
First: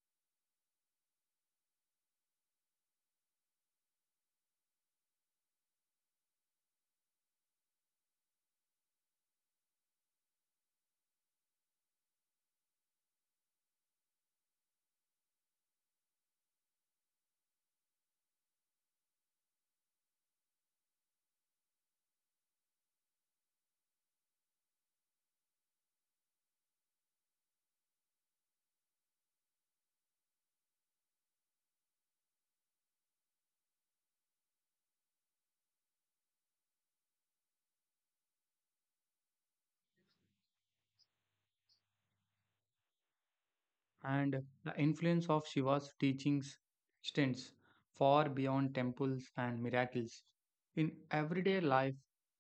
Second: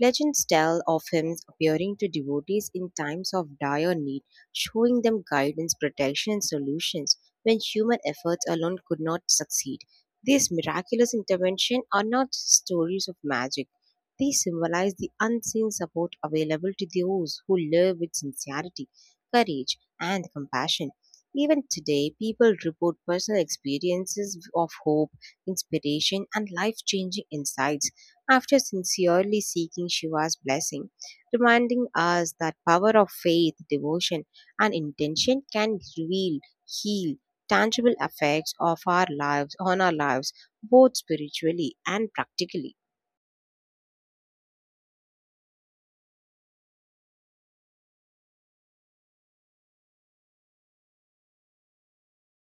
Legends tell of him appearing to devotees in times of dire need, showing them guidance, protection, and solutions when human efforts alone could not succeed. These miraculous interventions are not just stories of magic. They symbolize the unseen support available to those who live with sincerity, courage, and compassion. Even today, people report personal experiences of hope, inspiration, and life changing insights after sincerely seeking Shiva's blessing, reminding us that power of faith, devotion, and intention can reveal, heal, tangible effects of our lives on our lives both spiritually and practically. And the influence of Shiva's teachings extends far beyond temples and miracles. In everyday life,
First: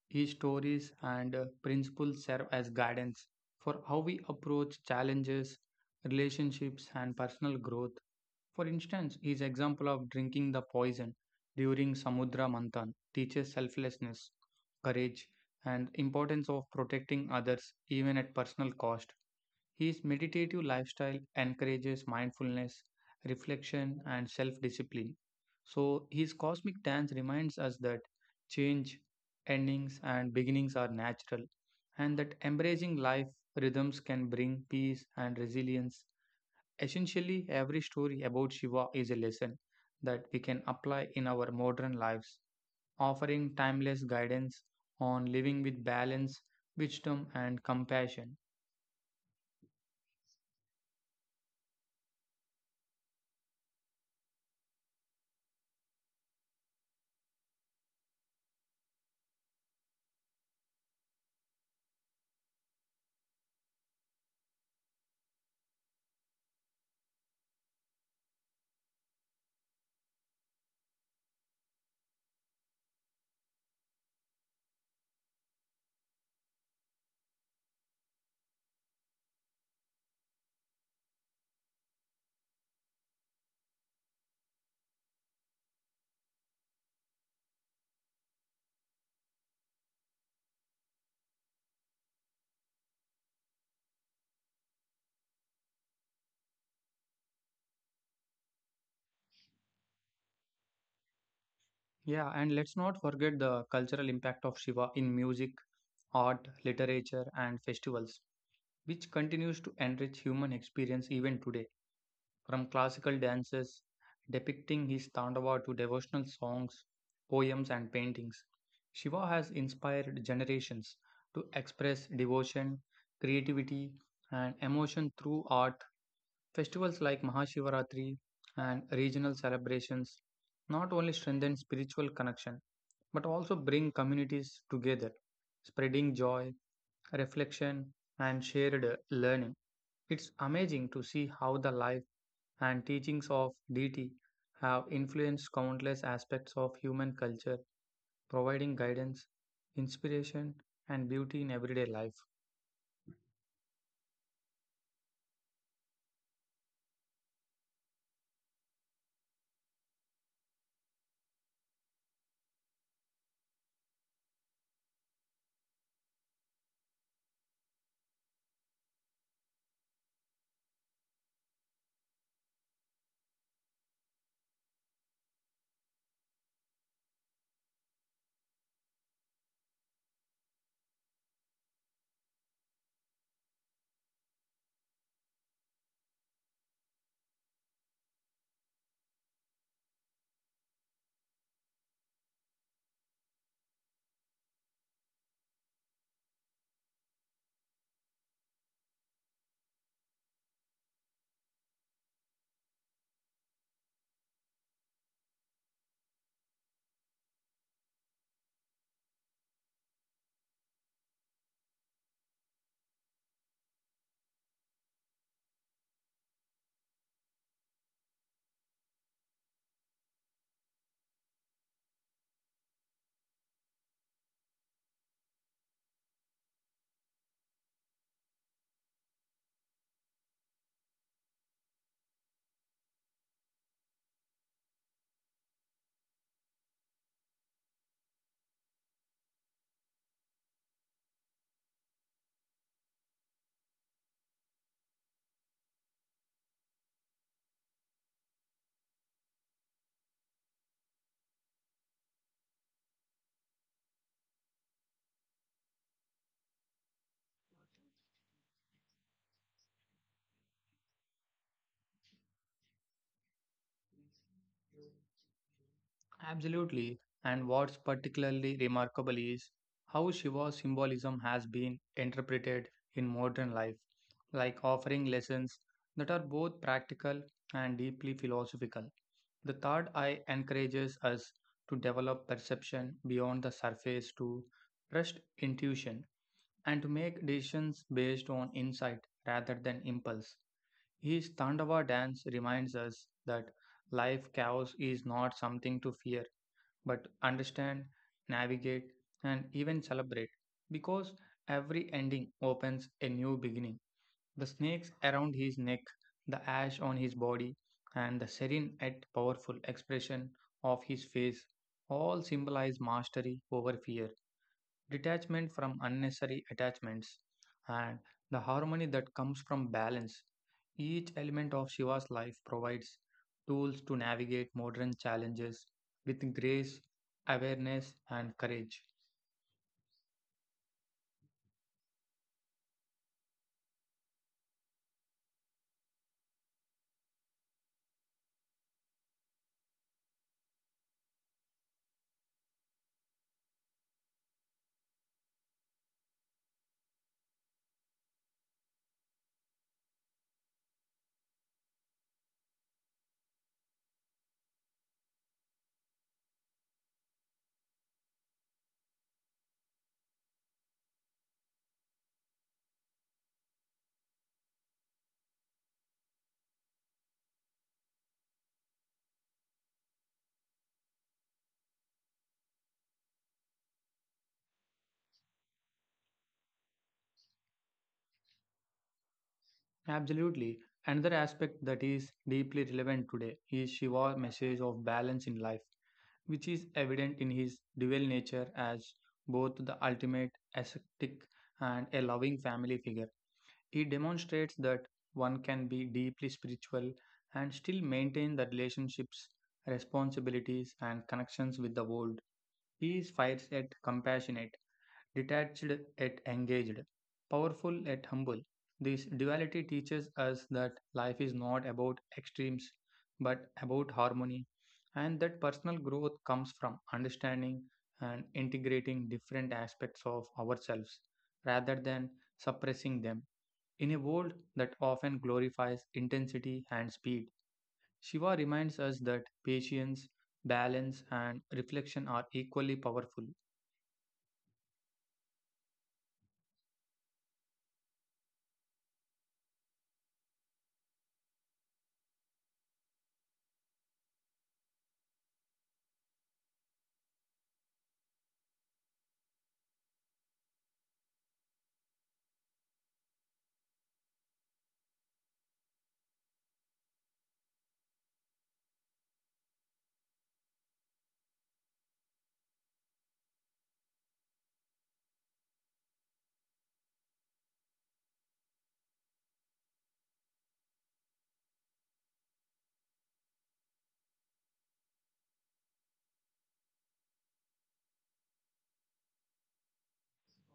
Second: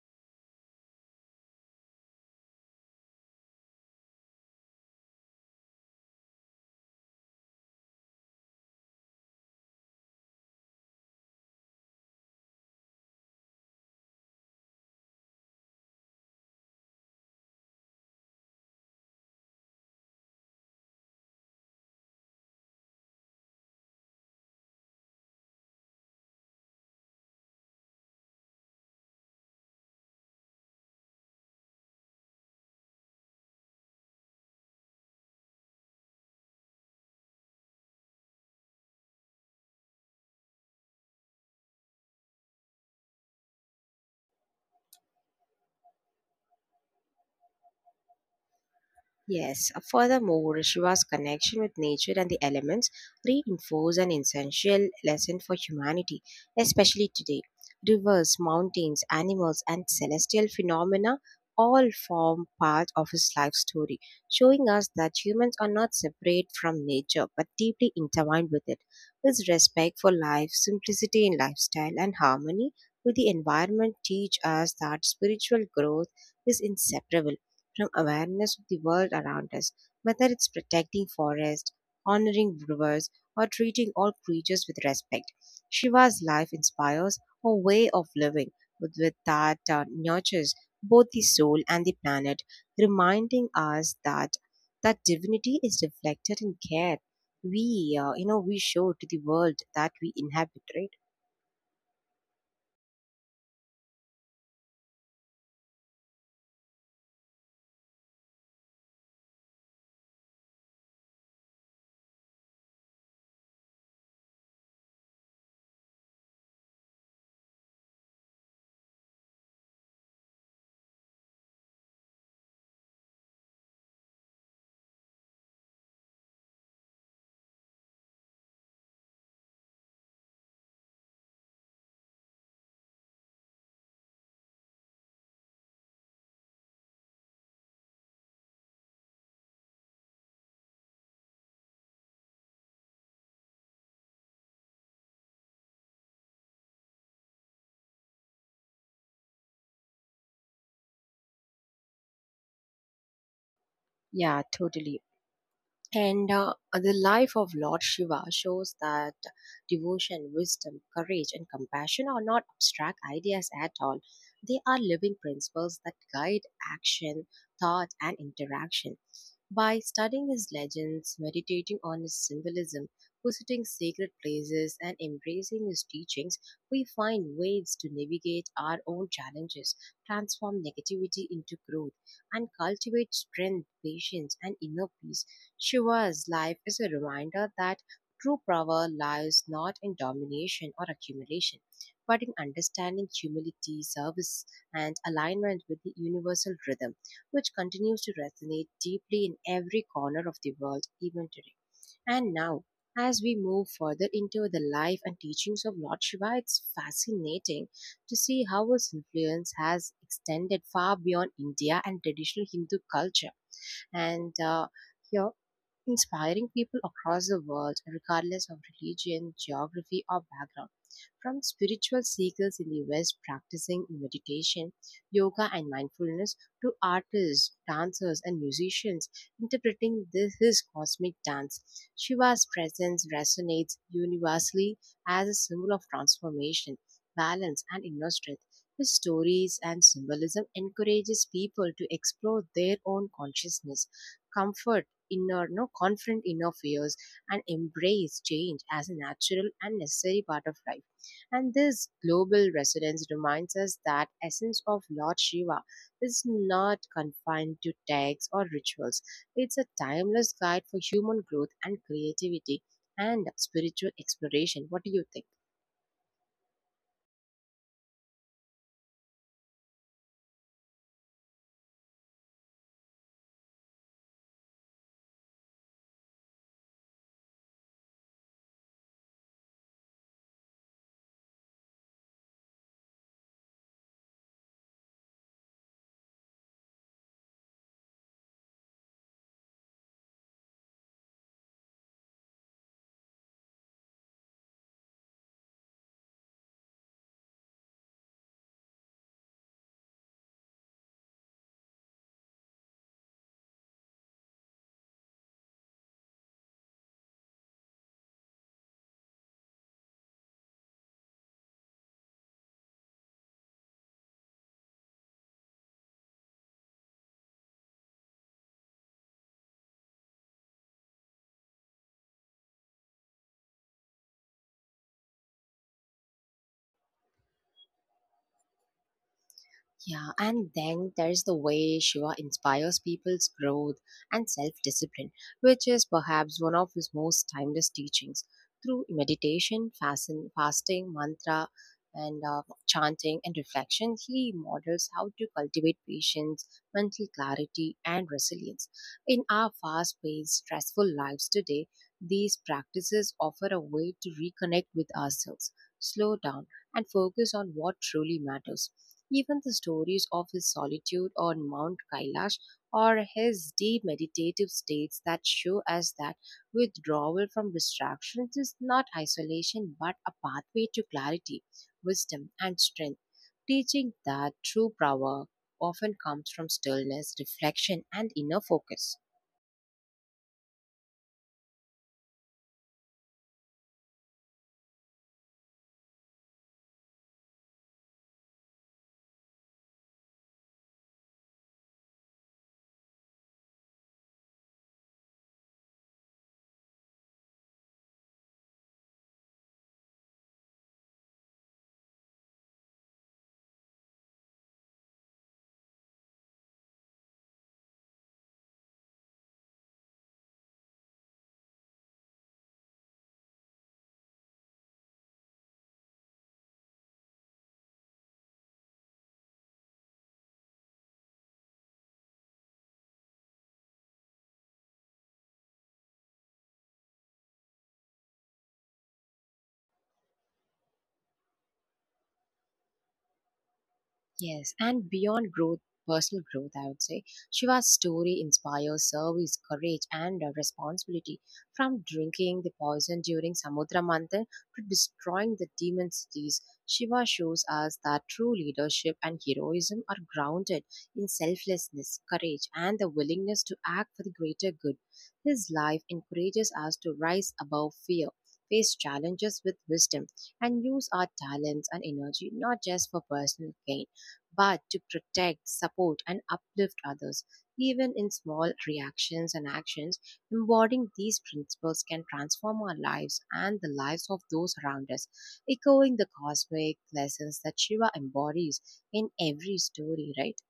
his stories and principles serve as guidance for how we approach challenges, relationships, and personal growth. For instance, his example of drinking the poison during Samudra Manthan teaches selflessness, courage, and importance of protecting others even at personal cost. His meditative lifestyle encourages mindfulness, reflection, and self discipline. So, his cosmic dance reminds us that change, endings, and beginnings are natural, and that embracing life rhythms can bring peace and resilience. Essentially, every story about Shiva is a lesson that we can apply in our modern lives, offering timeless guidance on living with balance, wisdom, and compassion. Yes, furthermore, Shiva's connection with nature and the elements reinforce an essential lesson for humanity, especially today. Rivers, mountains, animals, and celestial phenomena all form part of his life story, showing us that humans are not separate from nature but deeply intertwined with it. His respect for life, simplicity in lifestyle, and harmony with the environment teach us that spiritual growth is inseparable from awareness of the world around us, whether it's protecting forests, honoring rivers, or treating all creatures with respect. Shiva's life inspires a way of living with that nurtures both the soul and the planet, reminding us that divinity is reflected in care we we show to the world that we inhabit, right. Yeah, and let's not forget the cultural impact of Shiva in music, art, literature, and festivals, which continues to enrich human experience even today from classical dances depicting his Tandava to devotional songs, poems, and paintings. Shiva has inspired generations to express devotion, creativity, and emotion through art. Festivals like Mahashivaratri and regional celebrations not only strengthen spiritual connection but also bring communities together, spreading joy, reflection, and shared learning. It's amazing to see how the life and teachings of deity have influenced countless aspects of human culture, providing guidance, inspiration, and beauty in everyday life. Yeah, totally. And the life of Lord Shiva shows that devotion, wisdom, courage, and compassion are not abstract ideas at all. They are living principles that guide action, thought, and interaction. By studying his legends, meditating on his symbolism, visiting sacred places, and embracing his teachings, we find ways to navigate our own challenges, transform negativity into growth, and cultivate strength, patience, and inner peace. Shiva's life is a reminder that true power lies not in domination or accumulation, but in understanding humility, service, and alignment with the universal rhythm which continues to resonate deeply in every corner of the world even today. And now, as we move further into the life and teachings of Lord Shiva, it's fascinating to see how his influence has extended far beyond India and traditional Hindu culture. And here, inspiring people across the world, regardless of religion, geography, or background. From spiritual seekers in the West practicing meditation, yoga, and mindfulness, to artists, dancers, and musicians interpreting his cosmic dance, Shiva's presence resonates universally as a symbol of transformation, balance, and inner strength. His stories and symbolism encourages people to explore their own consciousness, comfort, inner, no confront inner fears and embrace change as a natural and necessary part of life. And this global resonance reminds us that essence of Lord Shiva is not confined to texts or rituals. It's a timeless guide for human growth and creativity and spiritual exploration. What do you think? Absolutely. And what's particularly remarkable is how Shiva's symbolism has been interpreted in modern life, like offering lessons that are both practical and deeply philosophical. The third eye encourages us to develop perception beyond the surface, to trust intuition, and to make decisions based on insight rather than impulse. His Tandava dance reminds us that life chaos is not something to fear but understand, navigate, and even celebrate because every ending opens a new beginning. The snakes around his neck, the ash on his body, and the serene yet powerful expression of his face all symbolize mastery over fear detachment from unnecessary attachments, and the harmony that comes from balance. Each element of Shiva's life provides tools to navigate modern challenges with grace, awareness, and courage. Yeah, and then there's the way Shiva inspires people's growth and self discipline, which is perhaps one of his most timeless teachings. Through meditation, fasting, mantra, and chanting and reflection, he models how to cultivate patience, mental clarity, and resilience. In our fast paced, stressful lives today, these practices offer a way to reconnect with ourselves, slow down, and focus on what truly matters. Even the stories of his solitude on Mount Kailash or his deep meditative states that show us that withdrawal from distractions is not isolation but a pathway to clarity, wisdom, and strength, teaching that true power often comes from stillness, reflection, and inner focus. Absolutely. Another aspect that is deeply relevant today is Shiva's message of balance in life, which is evident in his dual nature as both the ultimate ascetic and a loving family figure. He demonstrates that one can be deeply spiritual and still maintain the relationships, responsibilities, and connections with the world. He is fierce yet compassionate, detached yet engaged, powerful yet humble. This duality teaches us that life is not about extremes but about harmony, and that personal growth comes from understanding and integrating different aspects of ourselves rather than suppressing them. In a world that often glorifies intensity and speed, Shiva reminds us that patience, balance, and reflection are equally powerful. Yes, and beyond growth, personal growth, I would say, Shiva's story inspires service, courage, and responsibility. From drinking the poison during Samudra Manthan to destroying the demon cities, Shiva shows us that true leadership and heroism are grounded in selflessness, courage, and the willingness to act for the greater good. His life encourages us to rise above fear. Face challenges with wisdom and use our talents and energy not just for personal gain but to protect, support, and uplift others. Even in small reactions and actions, embodying these principles can transform our lives and the lives of those around us, echoing the cosmic lessons that Shiva embodies in every story, right?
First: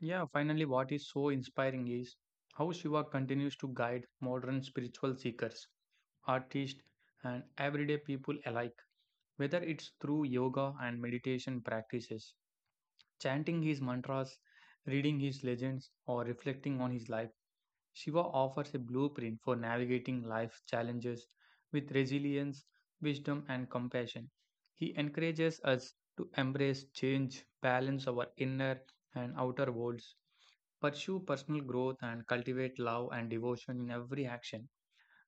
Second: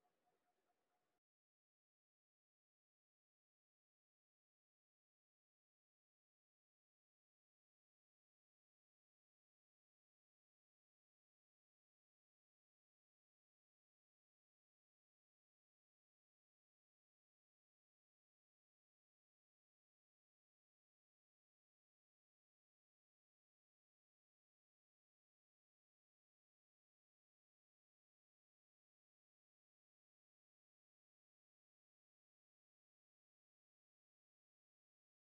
Yeah, finally, what is so inspiring is how Shiva continues to guide modern spiritual seekers, artists, and everyday people alike, whether it's through yoga and meditation practices, chanting his mantras, reading his legends, or reflecting on his life. Shiva offers a blueprint for navigating life's challenges with resilience, wisdom, and compassion. He encourages us to embrace change, balance our inner and outer worlds, pursue personal growth, and cultivate love and devotion in every action.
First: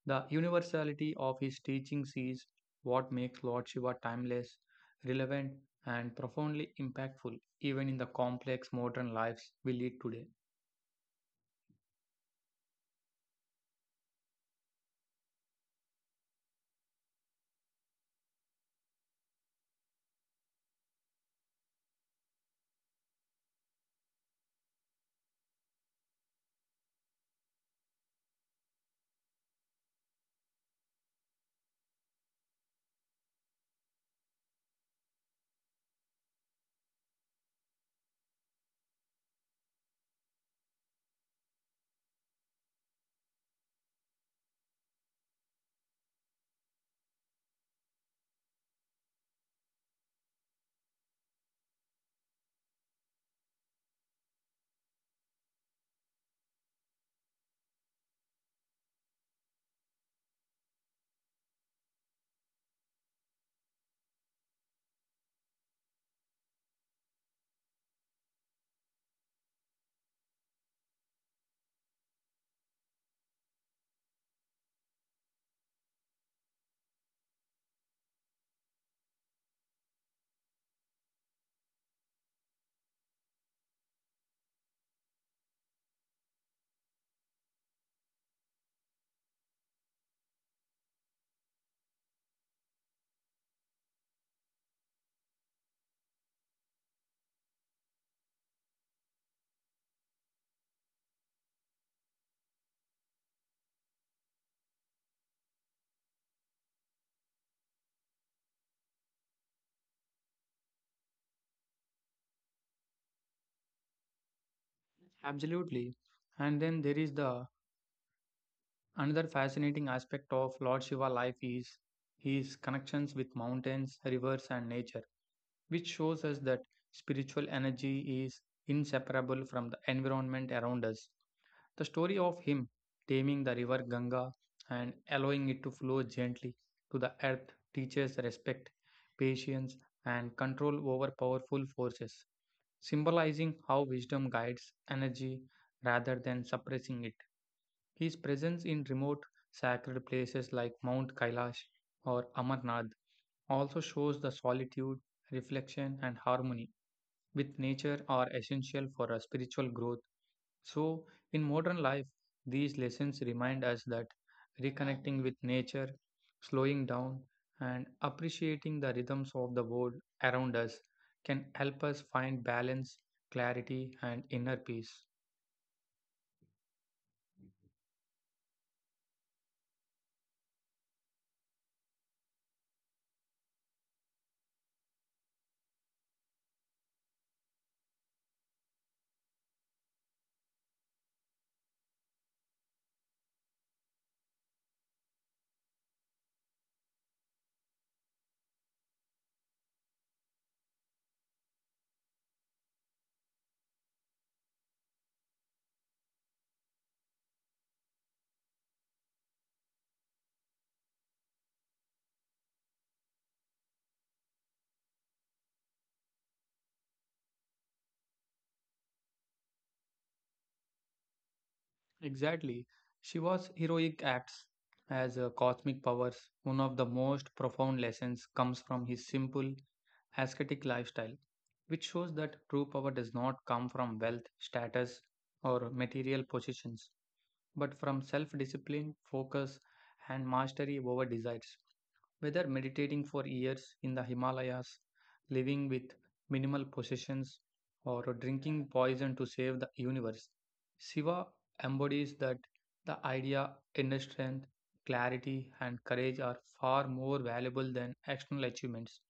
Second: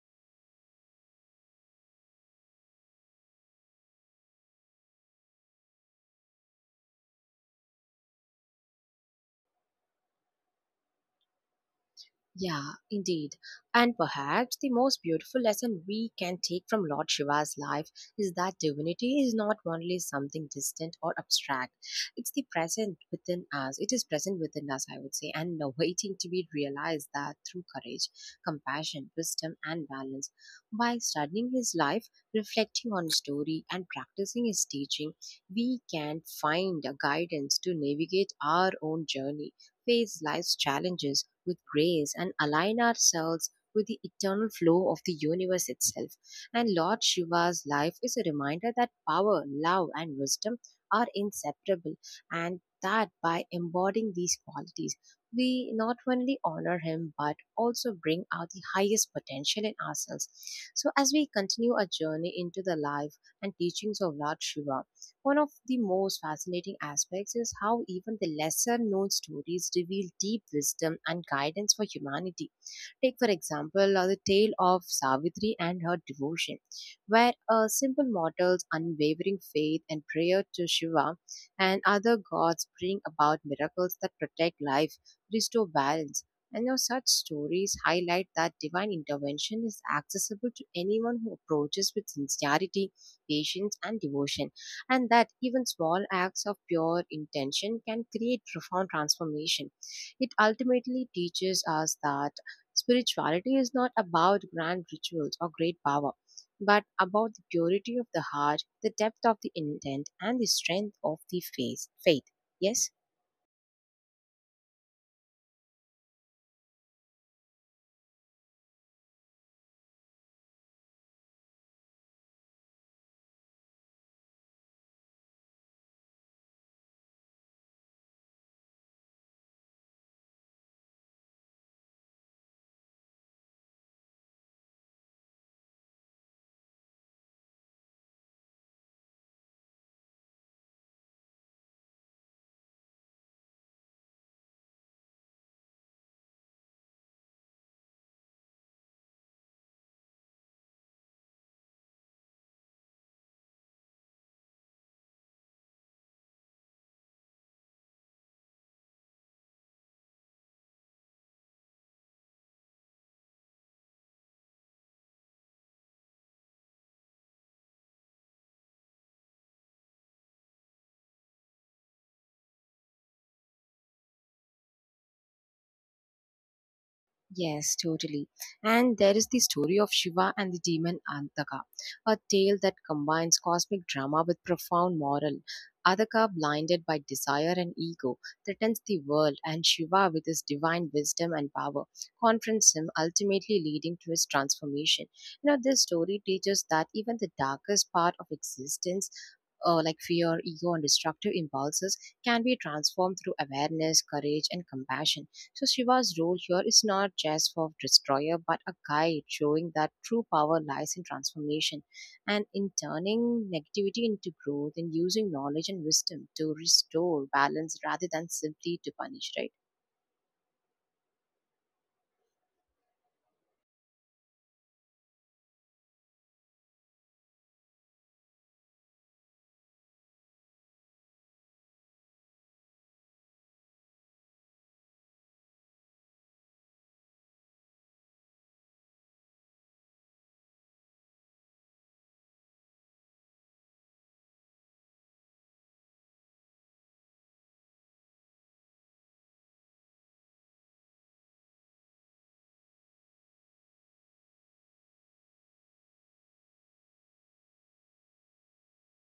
The universality of his teachings is what makes Lord Shiva timeless, relevant, and profoundly impactful, even in the complex modern lives we lead today. Yeah, indeed. And perhaps the most beautiful lesson we can take from Lord Shiva's life is that divinity is not only something distant or abstract. It's the present within us. It is present within us, I would say, and waiting to be realized that through courage, compassion, wisdom, and balance. By studying his life, reflecting on his story, and practicing his teaching, we can find a guidance to navigate our own journey, face life's challenges with grace, and align ourselves with the eternal flow of the universe itself. And Lord Shiva's life is a reminder that power, love, and wisdom are inseparable, and that by embodying these qualities, we not only honor him but also bring out the highest potential in ourselves. So, as we continue our journey into the life and teachings of Lord Shiva, one of the most fascinating aspects is how even the lesser known stories reveal deep wisdom and guidance for humanity. Take, for example, the tale of Savitri and her devotion, where a simple mortal's unwavering faith and prayer to Shiva and other gods bring about miracles that protect life, restore balance. And now such stories highlight that divine intervention is accessible to anyone who approaches with sincerity, patience, and devotion, and that even small acts of pure intention can create profound transformation. It ultimately teaches us that spirituality is not about grand rituals or great power, but about the purity of the heart, the depth of the intent, and the strength of the faith. Yes? Absolutely. And then there is the another fascinating aspect of Lord Shiva life is his connections with mountains, rivers, and nature, which shows us that spiritual energy is inseparable from the environment around us. The story of him taming the river Ganga and allowing it to flow gently to the earth teaches respect, patience, and control over powerful forces, symbolizing how wisdom guides energy rather than suppressing it. His presence in remote sacred places like Mount Kailash or Amarnath also shows the solitude, reflection, and harmony with nature are essential for our spiritual growth. So, in modern life, these lessons remind us that reconnecting with nature, slowing down, and appreciating the rhythms of the world around us can help us find balance, clarity, and inner peace. Yes, totally. And there is the story of Shiva and the demon Antaka, a tale that combines cosmic drama with profound moral. Adaka, blinded by desire and ego, threatens the world, and Shiva, with his divine wisdom and power, confronts him, ultimately leading to his transformation. You know, this story teaches that even the darkest part of existence, like fear, ego, and destructive impulses, can be transformed through awareness, courage, and compassion. So Shiva's role here is not just for destroyer, but a guide, showing that true power lies in transformation and in turning negativity into growth and using knowledge and wisdom to restore balance rather than simply to punish, right? Exactly. She was heroic acts as a cosmic powers. One of the most profound lessons comes from his simple ascetic lifestyle, which shows that true power does not come from wealth, status, or material possessions, but from self discipline, focus, and mastery over desires. Whether meditating for years in the Himalayas, living with minimal possessions, or drinking poison to save the universe, Shiva embodies that the idea, inner strength, clarity, and courage are far more valuable than external achievements.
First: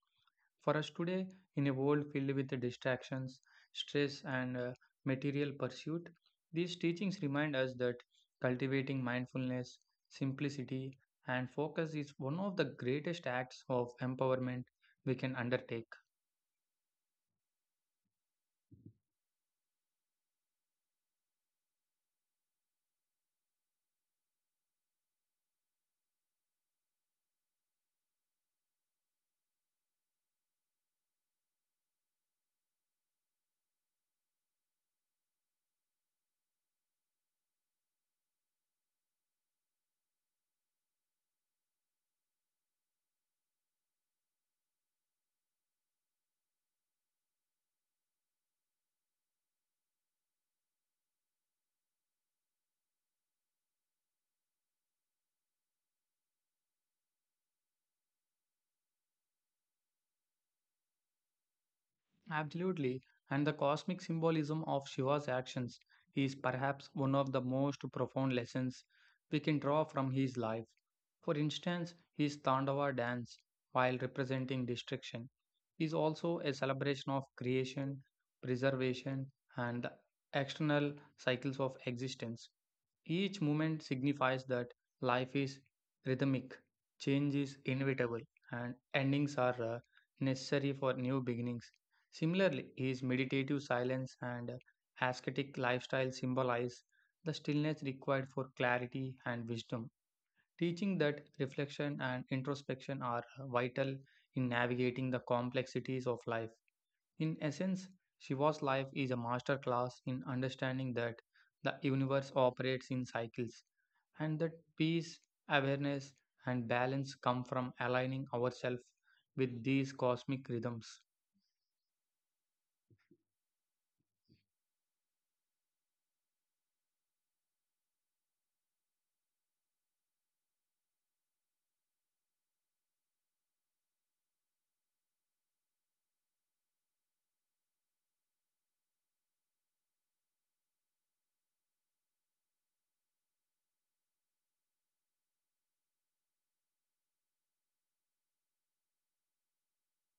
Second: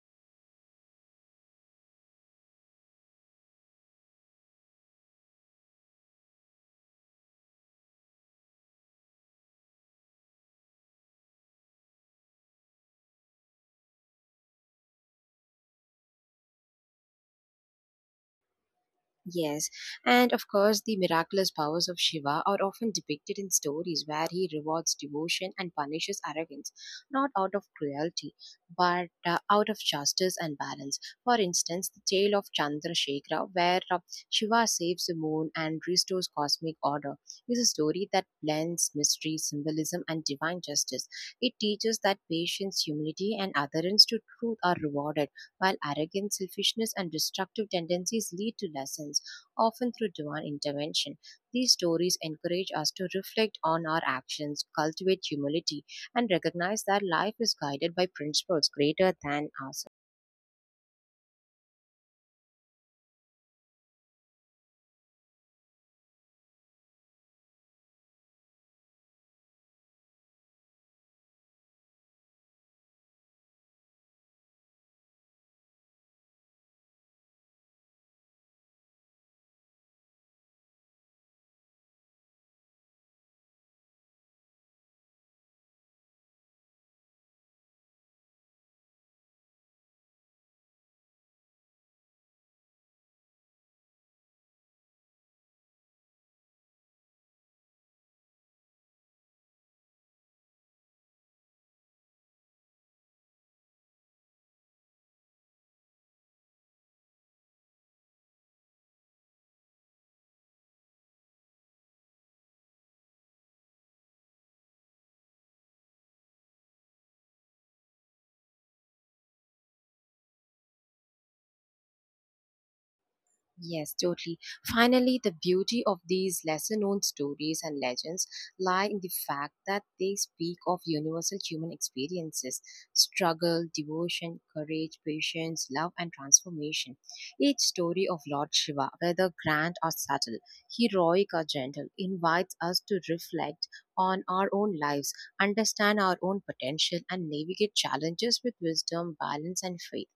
For us today, in a world filled with distractions, stress, and material pursuit, these teachings remind us that cultivating mindfulness, simplicity, and focus is one of the greatest acts of empowerment we can undertake. Yes, and of course, the miraculous powers of Shiva are often depicted in stories where he rewards devotion and punishes arrogance, not out of cruelty, but out of justice and balance. For instance, the tale of Chandrasekhara, where Shiva saves the moon and restores cosmic order, is a story that blends mystery, symbolism, and divine justice. It teaches that patience, humility, and adherence to truth are rewarded, while arrogance, selfishness, and destructive tendencies lead to lessons, often through divine intervention. These stories encourage us to reflect on our actions, cultivate humility, and recognize that life is guided by principles greater than ourselves. Absolutely, and the cosmic symbolism of Shiva's actions is perhaps one of the most profound lessons we can draw from his life. For instance, his Tandava dance, while representing destruction, is also a celebration of creation, preservation, and the external cycles of existence. Each moment signifies that life is rhythmic, change is inevitable, and endings are necessary for new beginnings. Similarly, his meditative silence and ascetic lifestyle symbolize the stillness required for clarity and wisdom, teaching that reflection and introspection are vital in navigating the complexities of life. In essence, Shiva's life is a masterclass in understanding that the universe operates in cycles and that peace, awareness, and balance come from aligning ourselves with these cosmic rhythms. Yes, totally. Finally, the beauty of these lesser known stories and legends lie in the fact that they speak of universal human experiences: struggle, devotion, courage, patience, love, and transformation. Each story of Lord Shiva, whether grand or subtle, heroic or gentle, invites us to reflect on our own lives, understand our own potential, and navigate challenges with wisdom, balance, and faith.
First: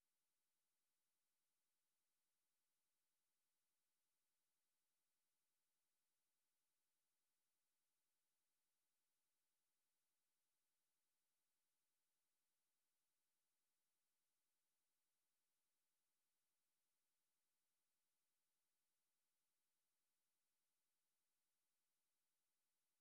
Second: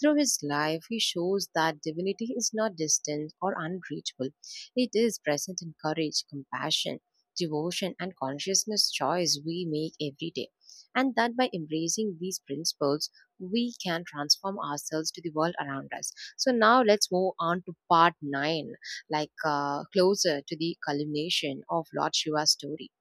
Through his life, he shows that divinity is not distant or unreachable. It is present in courage, compassion, devotion, and consciousness choice we make every day. And that by embracing these principles, we can transform ourselves to the world around us. So now let's move on to part 9, like closer to the culmination of Lord Shiva's story,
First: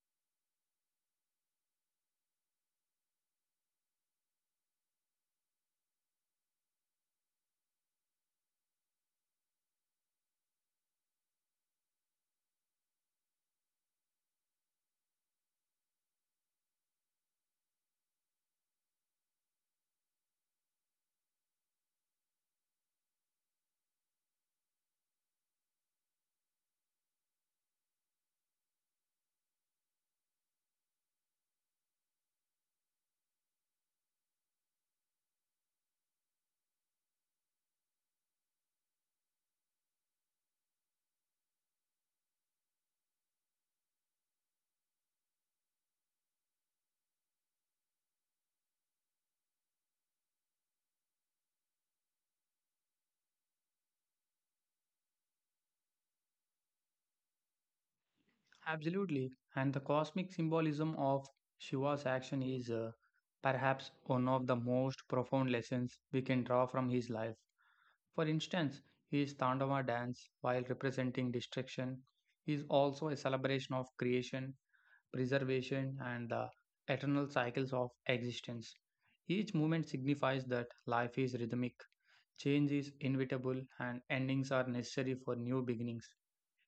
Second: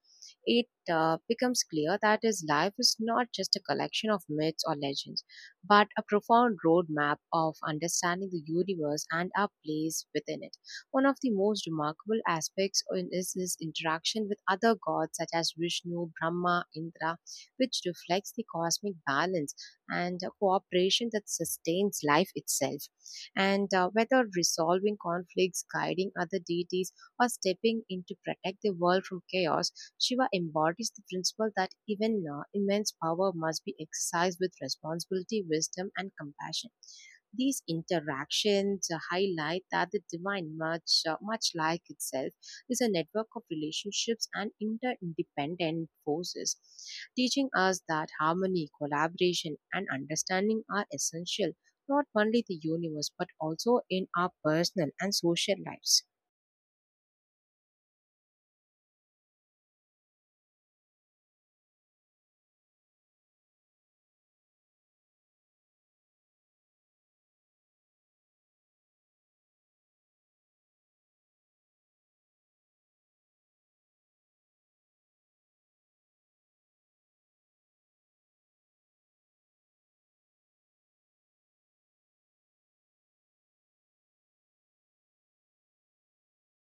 it becomes clear that his life is not just a collection of myths or legends, but a profound roadmap of understanding the universe and our place within it. One of the most remarkable aspects is his interaction with other gods such as Vishnu, Brahma, Indra, which reflects the cosmic balance and a cooperation that sustains life itself. And Whether resolving conflicts, guiding other deities, or stepping in to protect the world from chaos, Shiva embodies the principle that even immense power must be exercised with responsibility, wisdom, and compassion. These interactions highlight that the divine, much like itself, is a network of relationships and interdependent forces, teaching us that harmony, collaboration, and understanding are essential not only the universe but also in our personal and social lives. Absolutely. And the cosmic symbolism of Shiva's action is perhaps one of the most profound lessons we can draw from his life. For instance, his Tandava dance, while representing destruction, is also a celebration of creation preservation, and the eternal cycles of existence. Each movement signifies that life is rhythmic, change is inevitable, and endings are necessary for new beginnings.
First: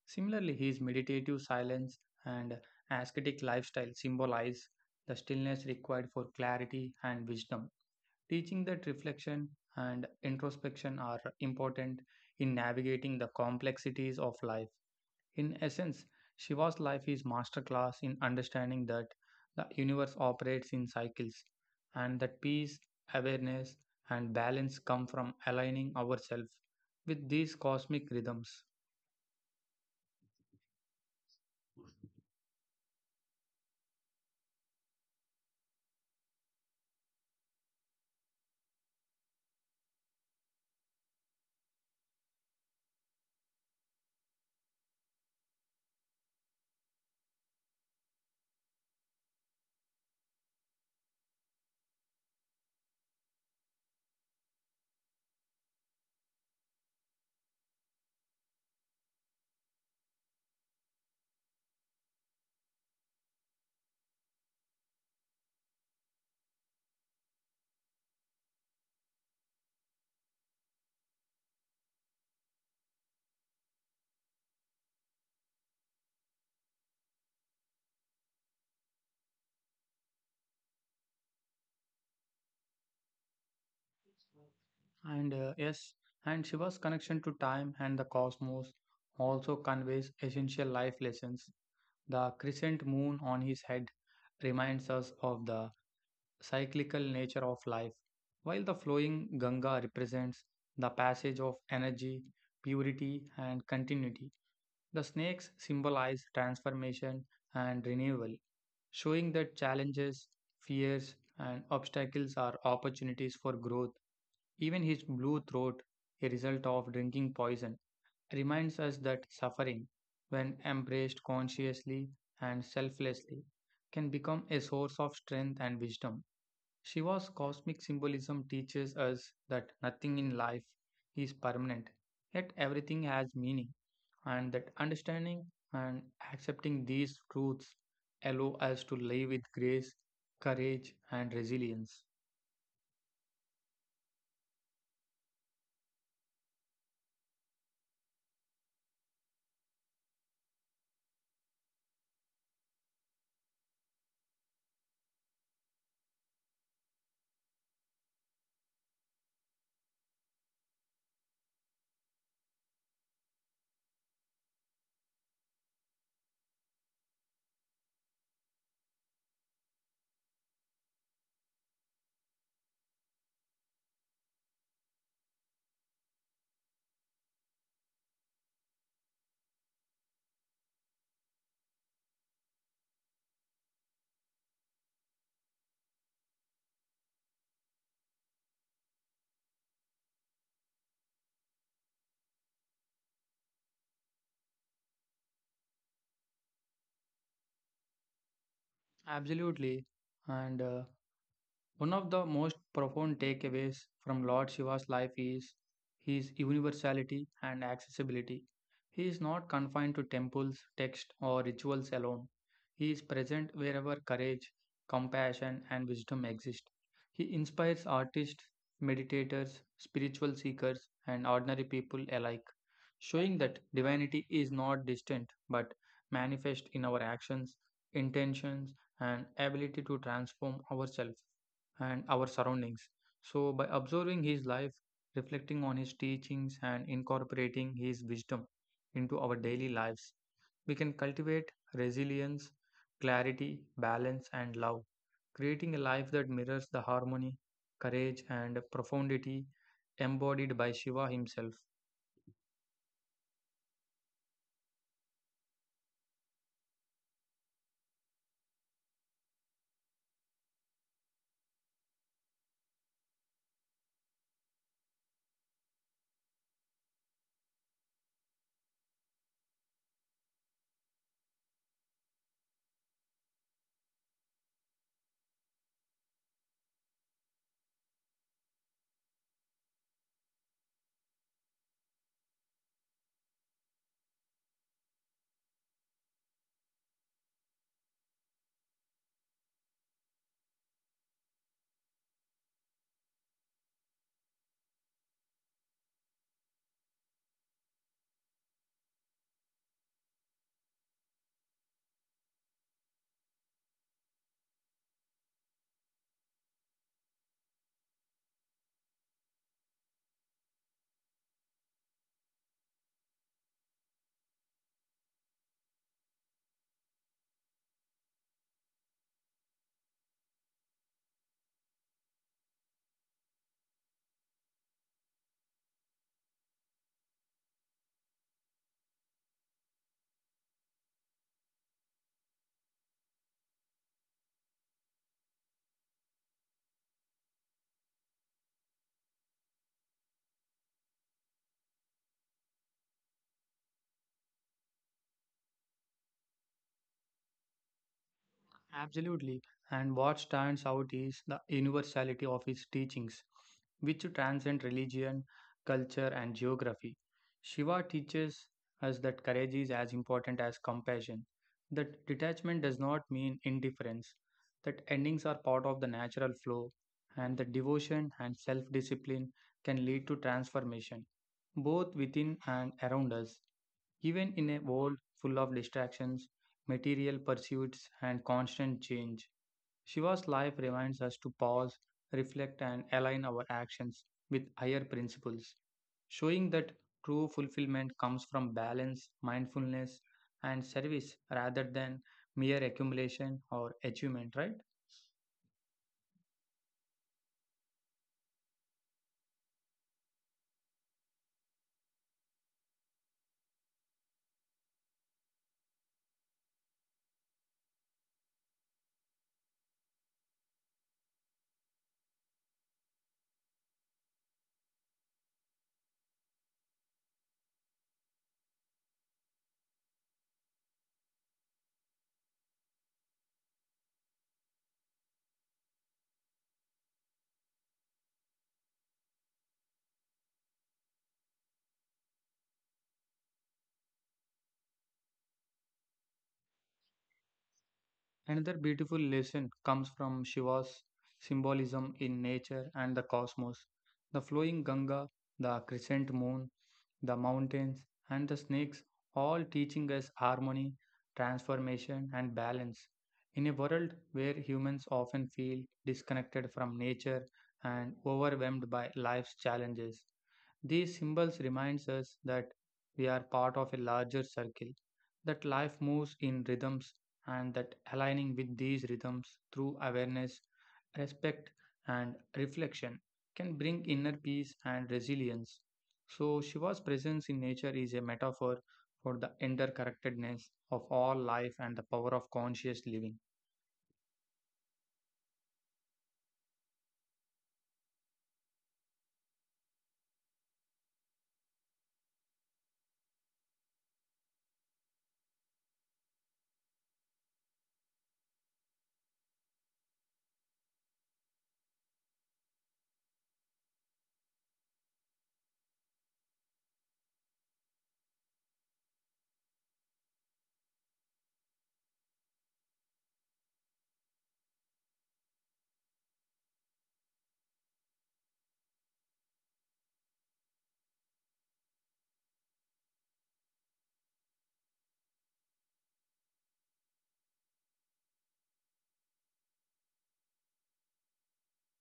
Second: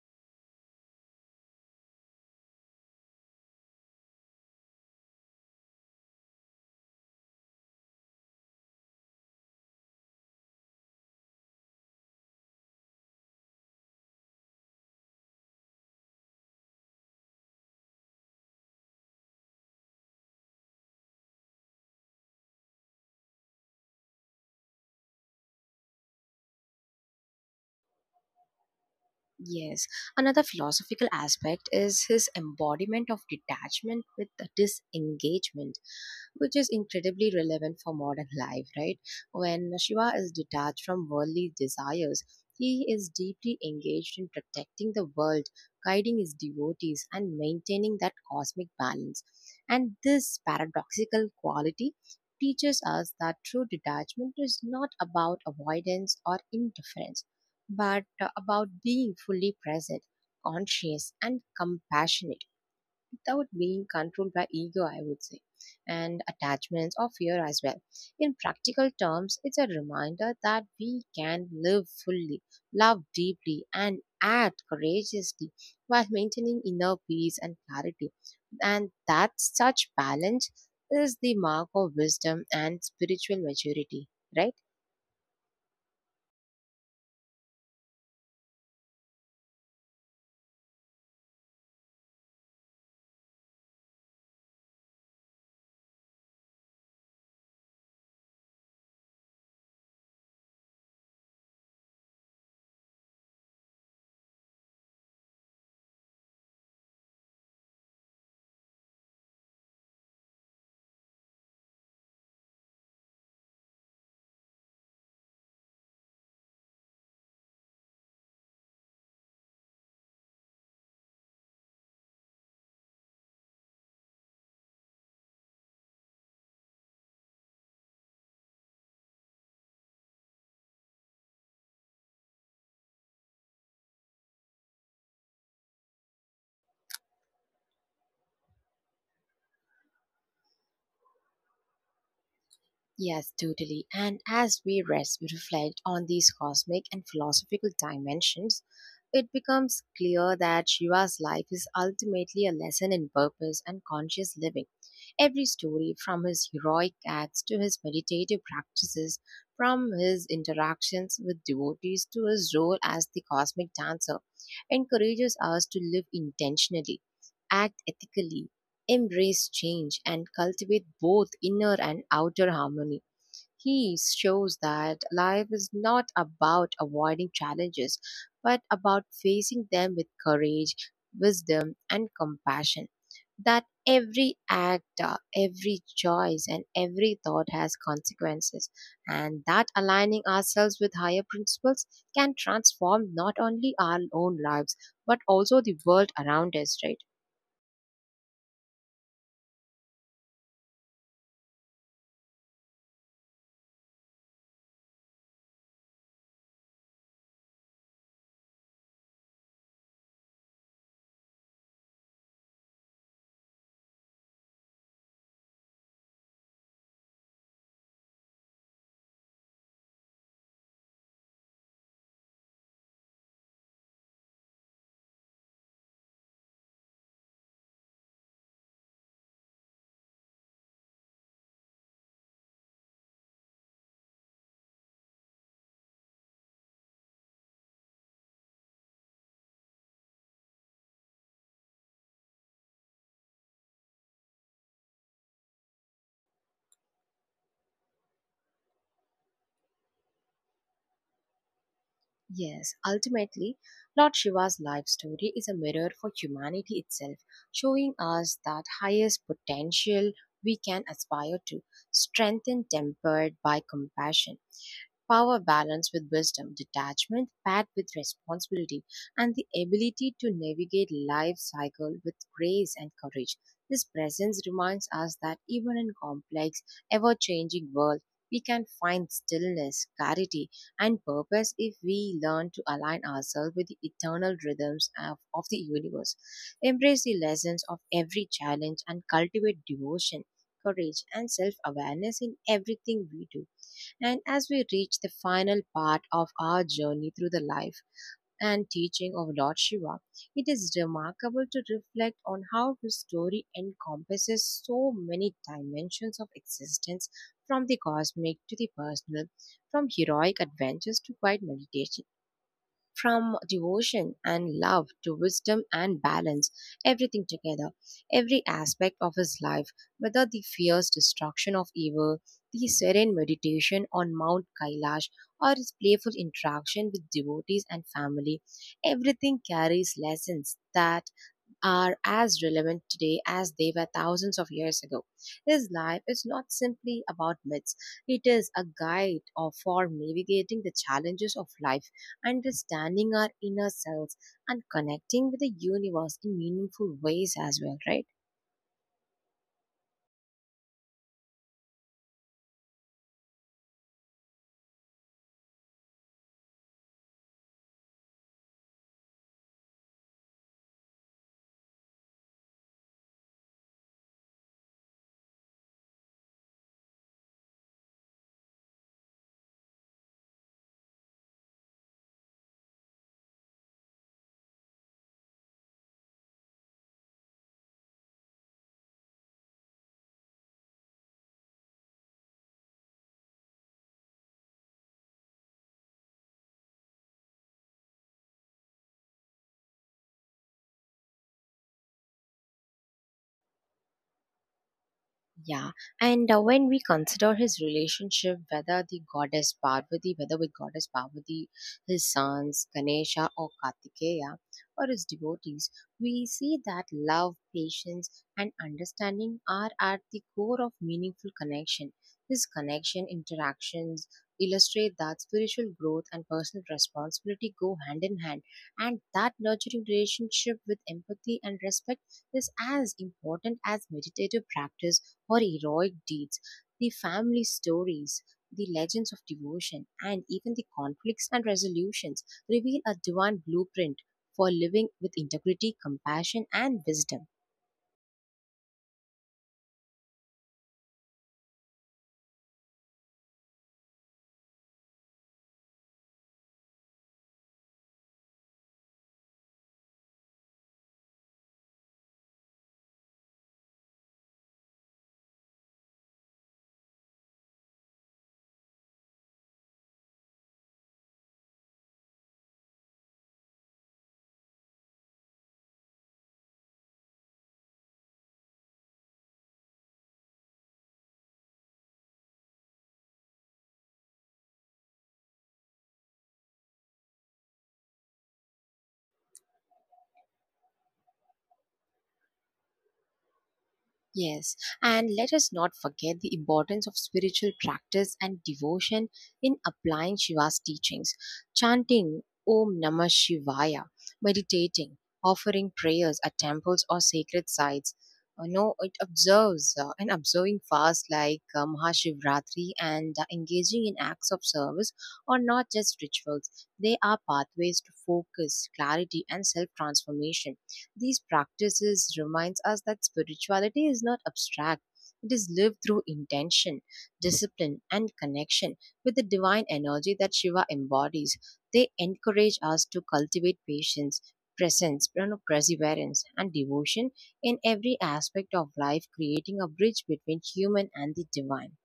Similarly, his meditative silence and ascetic lifestyle symbolize the stillness required for clarity and wisdom, teaching that reflection and introspection are important in navigating the complexities of life. In essence, Shiva's life is masterclass in understanding that the universe operates in cycles and that peace, awareness, and balance come from aligning ourselves with these cosmic rhythms. Yes, another philosophical aspect is his embodiment of detachment with disengagement, which is incredibly relevant for modern life, right? When Shiva is detached from worldly desires, he is deeply engaged in protecting the world, guiding his devotees, and maintaining that cosmic balance. And this paradoxical quality teaches us that true detachment is not about avoidance or indifference, but about being fully present, conscious, and compassionate without being controlled by ego, I would say, and attachments or fear as well. In practical terms, it's a reminder that we can live fully, love deeply, and act courageously while maintaining inner peace and clarity. And that such balance is the mark of wisdom and spiritual maturity, right? And Yes, and Shiva's connection to time and the cosmos also conveys essential life lessons. The crescent moon on his head reminds us of the cyclical nature of life, while the flowing Ganga represents the passage of energy, purity, and continuity. The snakes symbolize transformation and renewal, showing that challenges, fears, and obstacles are opportunities for growth. Even his blue throat, a result of drinking poison, reminds us that suffering, when embraced consciously and selflessly, can become a source of strength and wisdom. Shiva's cosmic symbolism teaches us that nothing in life is permanent, yet everything has meaning, and that understanding and accepting these truths allow us to live with grace, courage, and resilience. Yes, totally. And as we rest, we reflect on these cosmic and philosophical dimensions, it becomes clear that Shiva's life is ultimately a lesson in purpose and conscious living. Every story, from his heroic acts to his meditative practices, from his interactions with devotees to his role as the cosmic dancer, encourages us to live intentionally, act ethically, embrace change, and cultivate both inner and outer harmony. He shows that life is not about avoiding challenges, but about facing them with courage, wisdom, and compassion. That every act, every choice, and every thought has consequences, and that aligning ourselves with higher principles can transform not only our own lives but also the world around us, right? Absolutely, and one of the most profound takeaways from Lord Shiva's life is his universality and accessibility. He is not confined to temples, texts, or rituals alone. He is present wherever courage, compassion, and wisdom exist. He inspires artists, meditators, spiritual seekers, and ordinary people alike, showing that divinity is not distant but manifest in our actions, intentions, and ability to transform ourselves and our surroundings. So, by observing his life, reflecting on his teachings, and incorporating his wisdom into our daily lives, we can cultivate resilience, clarity, balance, and love, creating a life that mirrors the harmony, courage, and profundity embodied by Shiva himself. Yes, ultimately, Lord Shiva's life story is a mirror for humanity itself, showing us that highest potential we can aspire to, strength and tempered by compassion. Power balanced with wisdom, detachment paired with responsibility, and the ability to navigate life cycle with grace and courage. This presence reminds us that even in complex, ever-changing world, we can find stillness, clarity, and purpose if we learn to align ourselves with the eternal rhythms of the universe. Embrace the lessons of every challenge and cultivate devotion, courage, and self awareness in everything we do. And as we reach the final part of our journey through the life and teaching of Lord Shiva, it is remarkable to reflect on how his story encompasses so many dimensions of existence, from the cosmic to the personal, from heroic adventures to quiet meditation, from devotion and love to wisdom and balance, everything together, every aspect of his life, whether the fierce destruction of evil, the serene meditation on Mount Kailash, or his playful interaction with devotees and family, everything carries lessons that are as relevant today as they were thousands of years ago. His life is not simply about myths, it is a for navigating the challenges of life, understanding our inner selves, and connecting with the universe in meaningful ways as well, right? Absolutely. And what stands out is the universality of his teachings, which transcend religion, culture, and geography. Shiva teaches us that courage is as important as compassion, that detachment does not mean indifference, that endings are part of the natural flow, and that devotion and self discipline can lead to transformation, both within and around us. Even in a world full of distractions, material pursuits, and constant change. Shiva's life reminds us to pause, reflect, and align our actions with higher principles, showing that true fulfillment comes from balance, mindfulness, and service rather than mere accumulation or achievement, right? Yeah, and when we consider his relationship, whether with goddess Parvati, his sons Ganesha or Kartikeya, or his devotees, we see that love, patience, and understanding are at the core of meaningful connection. His connection interactions illustrate that spiritual growth and personal responsibility go hand in hand, and that nurturing relationship with empathy and respect is as important as meditative practice or heroic deeds. The family stories, the legends of devotion, and even the conflicts and resolutions reveal a divine blueprint for living with integrity, compassion, and wisdom. Another beautiful lesson comes from Shiva's symbolism in nature and the cosmos. The flowing Ganga, the crescent moon, the mountains, and the snakes, all teaching us harmony, transformation, and balance. In a world where humans often feel disconnected from nature and overwhelmed by life's challenges, these symbols reminds us that we are part of a larger circle, that life moves in rhythms, and that aligning with these rhythms through awareness, respect, and reflection can bring inner peace and resilience. So, Shiva's presence in nature is a metaphor for the interconnectedness of all life and the power of conscious living. Yes, and let us not forget the importance of spiritual practice and devotion in applying Shiva's teachings. Chanting Om Namah Shivaya, meditating, offering prayers at temples or sacred sites. No, it observes and observing fasts like Mahashivratri and engaging in acts of service are not just rituals. They are pathways to focus, clarity, and self transformation. These practices reminds us that spirituality is not abstract. It is lived through intention, discipline, and connection with the divine energy that Shiva embodies. They encourage us to cultivate patience, presence, perseverance, and devotion in every aspect of life, creating a bridge between human and the divine.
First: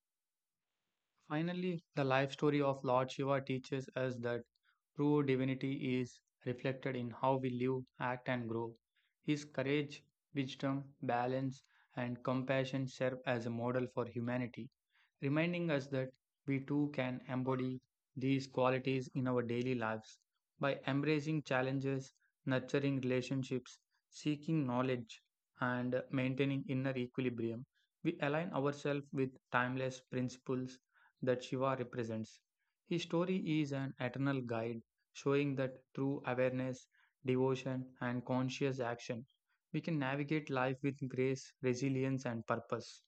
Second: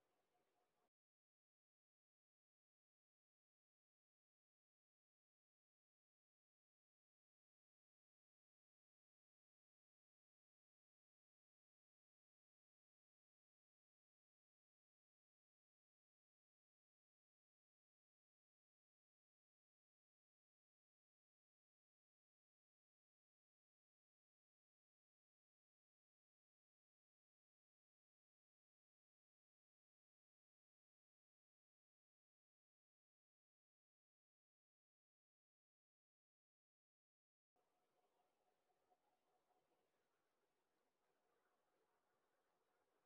Finally, the life story of Lord Shiva teaches us that true divinity is reflected in how we live, act, and grow. His courage, wisdom, balance, and compassion serve as a model for humanity, reminding us that we too can embody these qualities in our daily lives. By embracing challenges, nurturing relationships, seeking knowledge, and maintaining inner equilibrium, we align ourselves with timeless principles that Shiva represents. His story is an eternal guide showing that through awareness, devotion, and conscious action, we can navigate life with grace, resilience, and purpose.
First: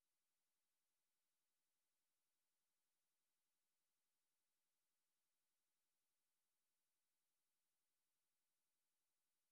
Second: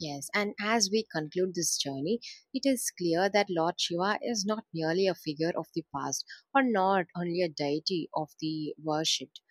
Yes, and as we conclude this journey, it is clear that Lord Shiva is not merely a figure of the past or not only a deity of the worshipped.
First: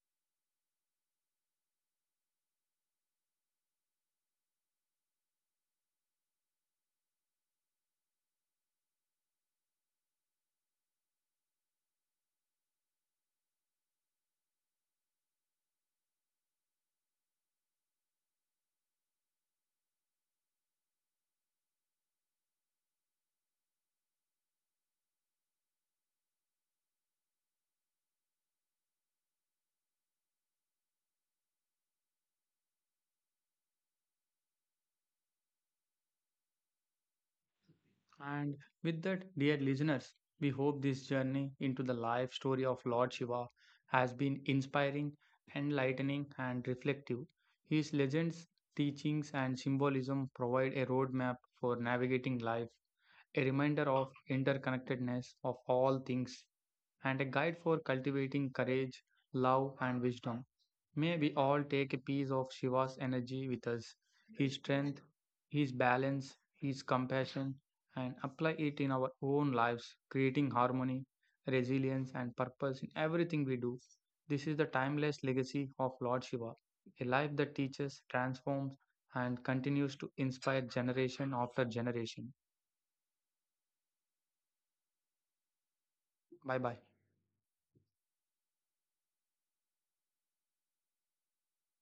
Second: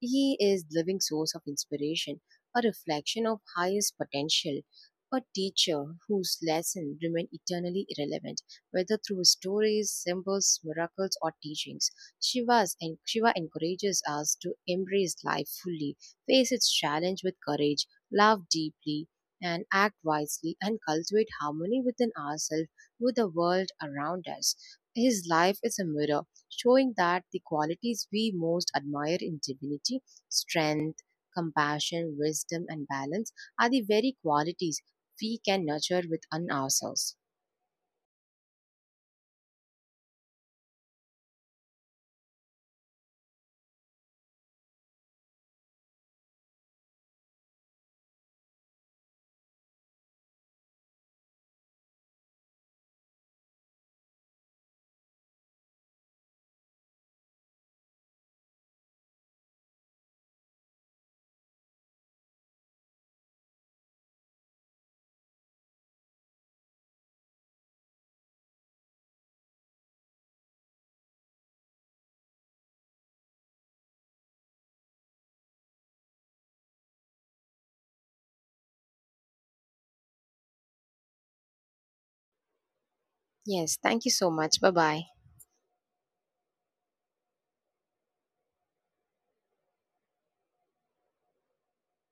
He is living source of inspiration, a reflection of highest potential, a teacher whose lessons remain eternally relevant, whether through stories, symbols, miracles, or teachings. Shiva encourages us to embrace life fully, face its challenge with courage, love deeply, and act wisely, and cultivate harmony within ourselves, with the world around us. His life is a mirror showing that the qualities we most admire in divinity, strength, compassion, wisdom, and balance, are the very qualities we can nurture within ourselves. And with that, dear listeners, we hope this journey into the life story of Lord Shiva has been inspiring, enlightening, and reflective. His legends, teachings, and symbolism provide a roadmap for navigating life, a reminder of interconnectedness of all things and a guide for cultivating courage, love, and wisdom. May we all take a piece of Shiva's energy with us, his strength, his balance, his compassion, and apply it in our own lives, creating harmony, resilience, and purpose in everything we do. This is the timeless legacy of Lord Shiva, a life that teaches, transforms, and continues to inspire generation after generation. Yes, thank you so much. Bye bye. Bye bye.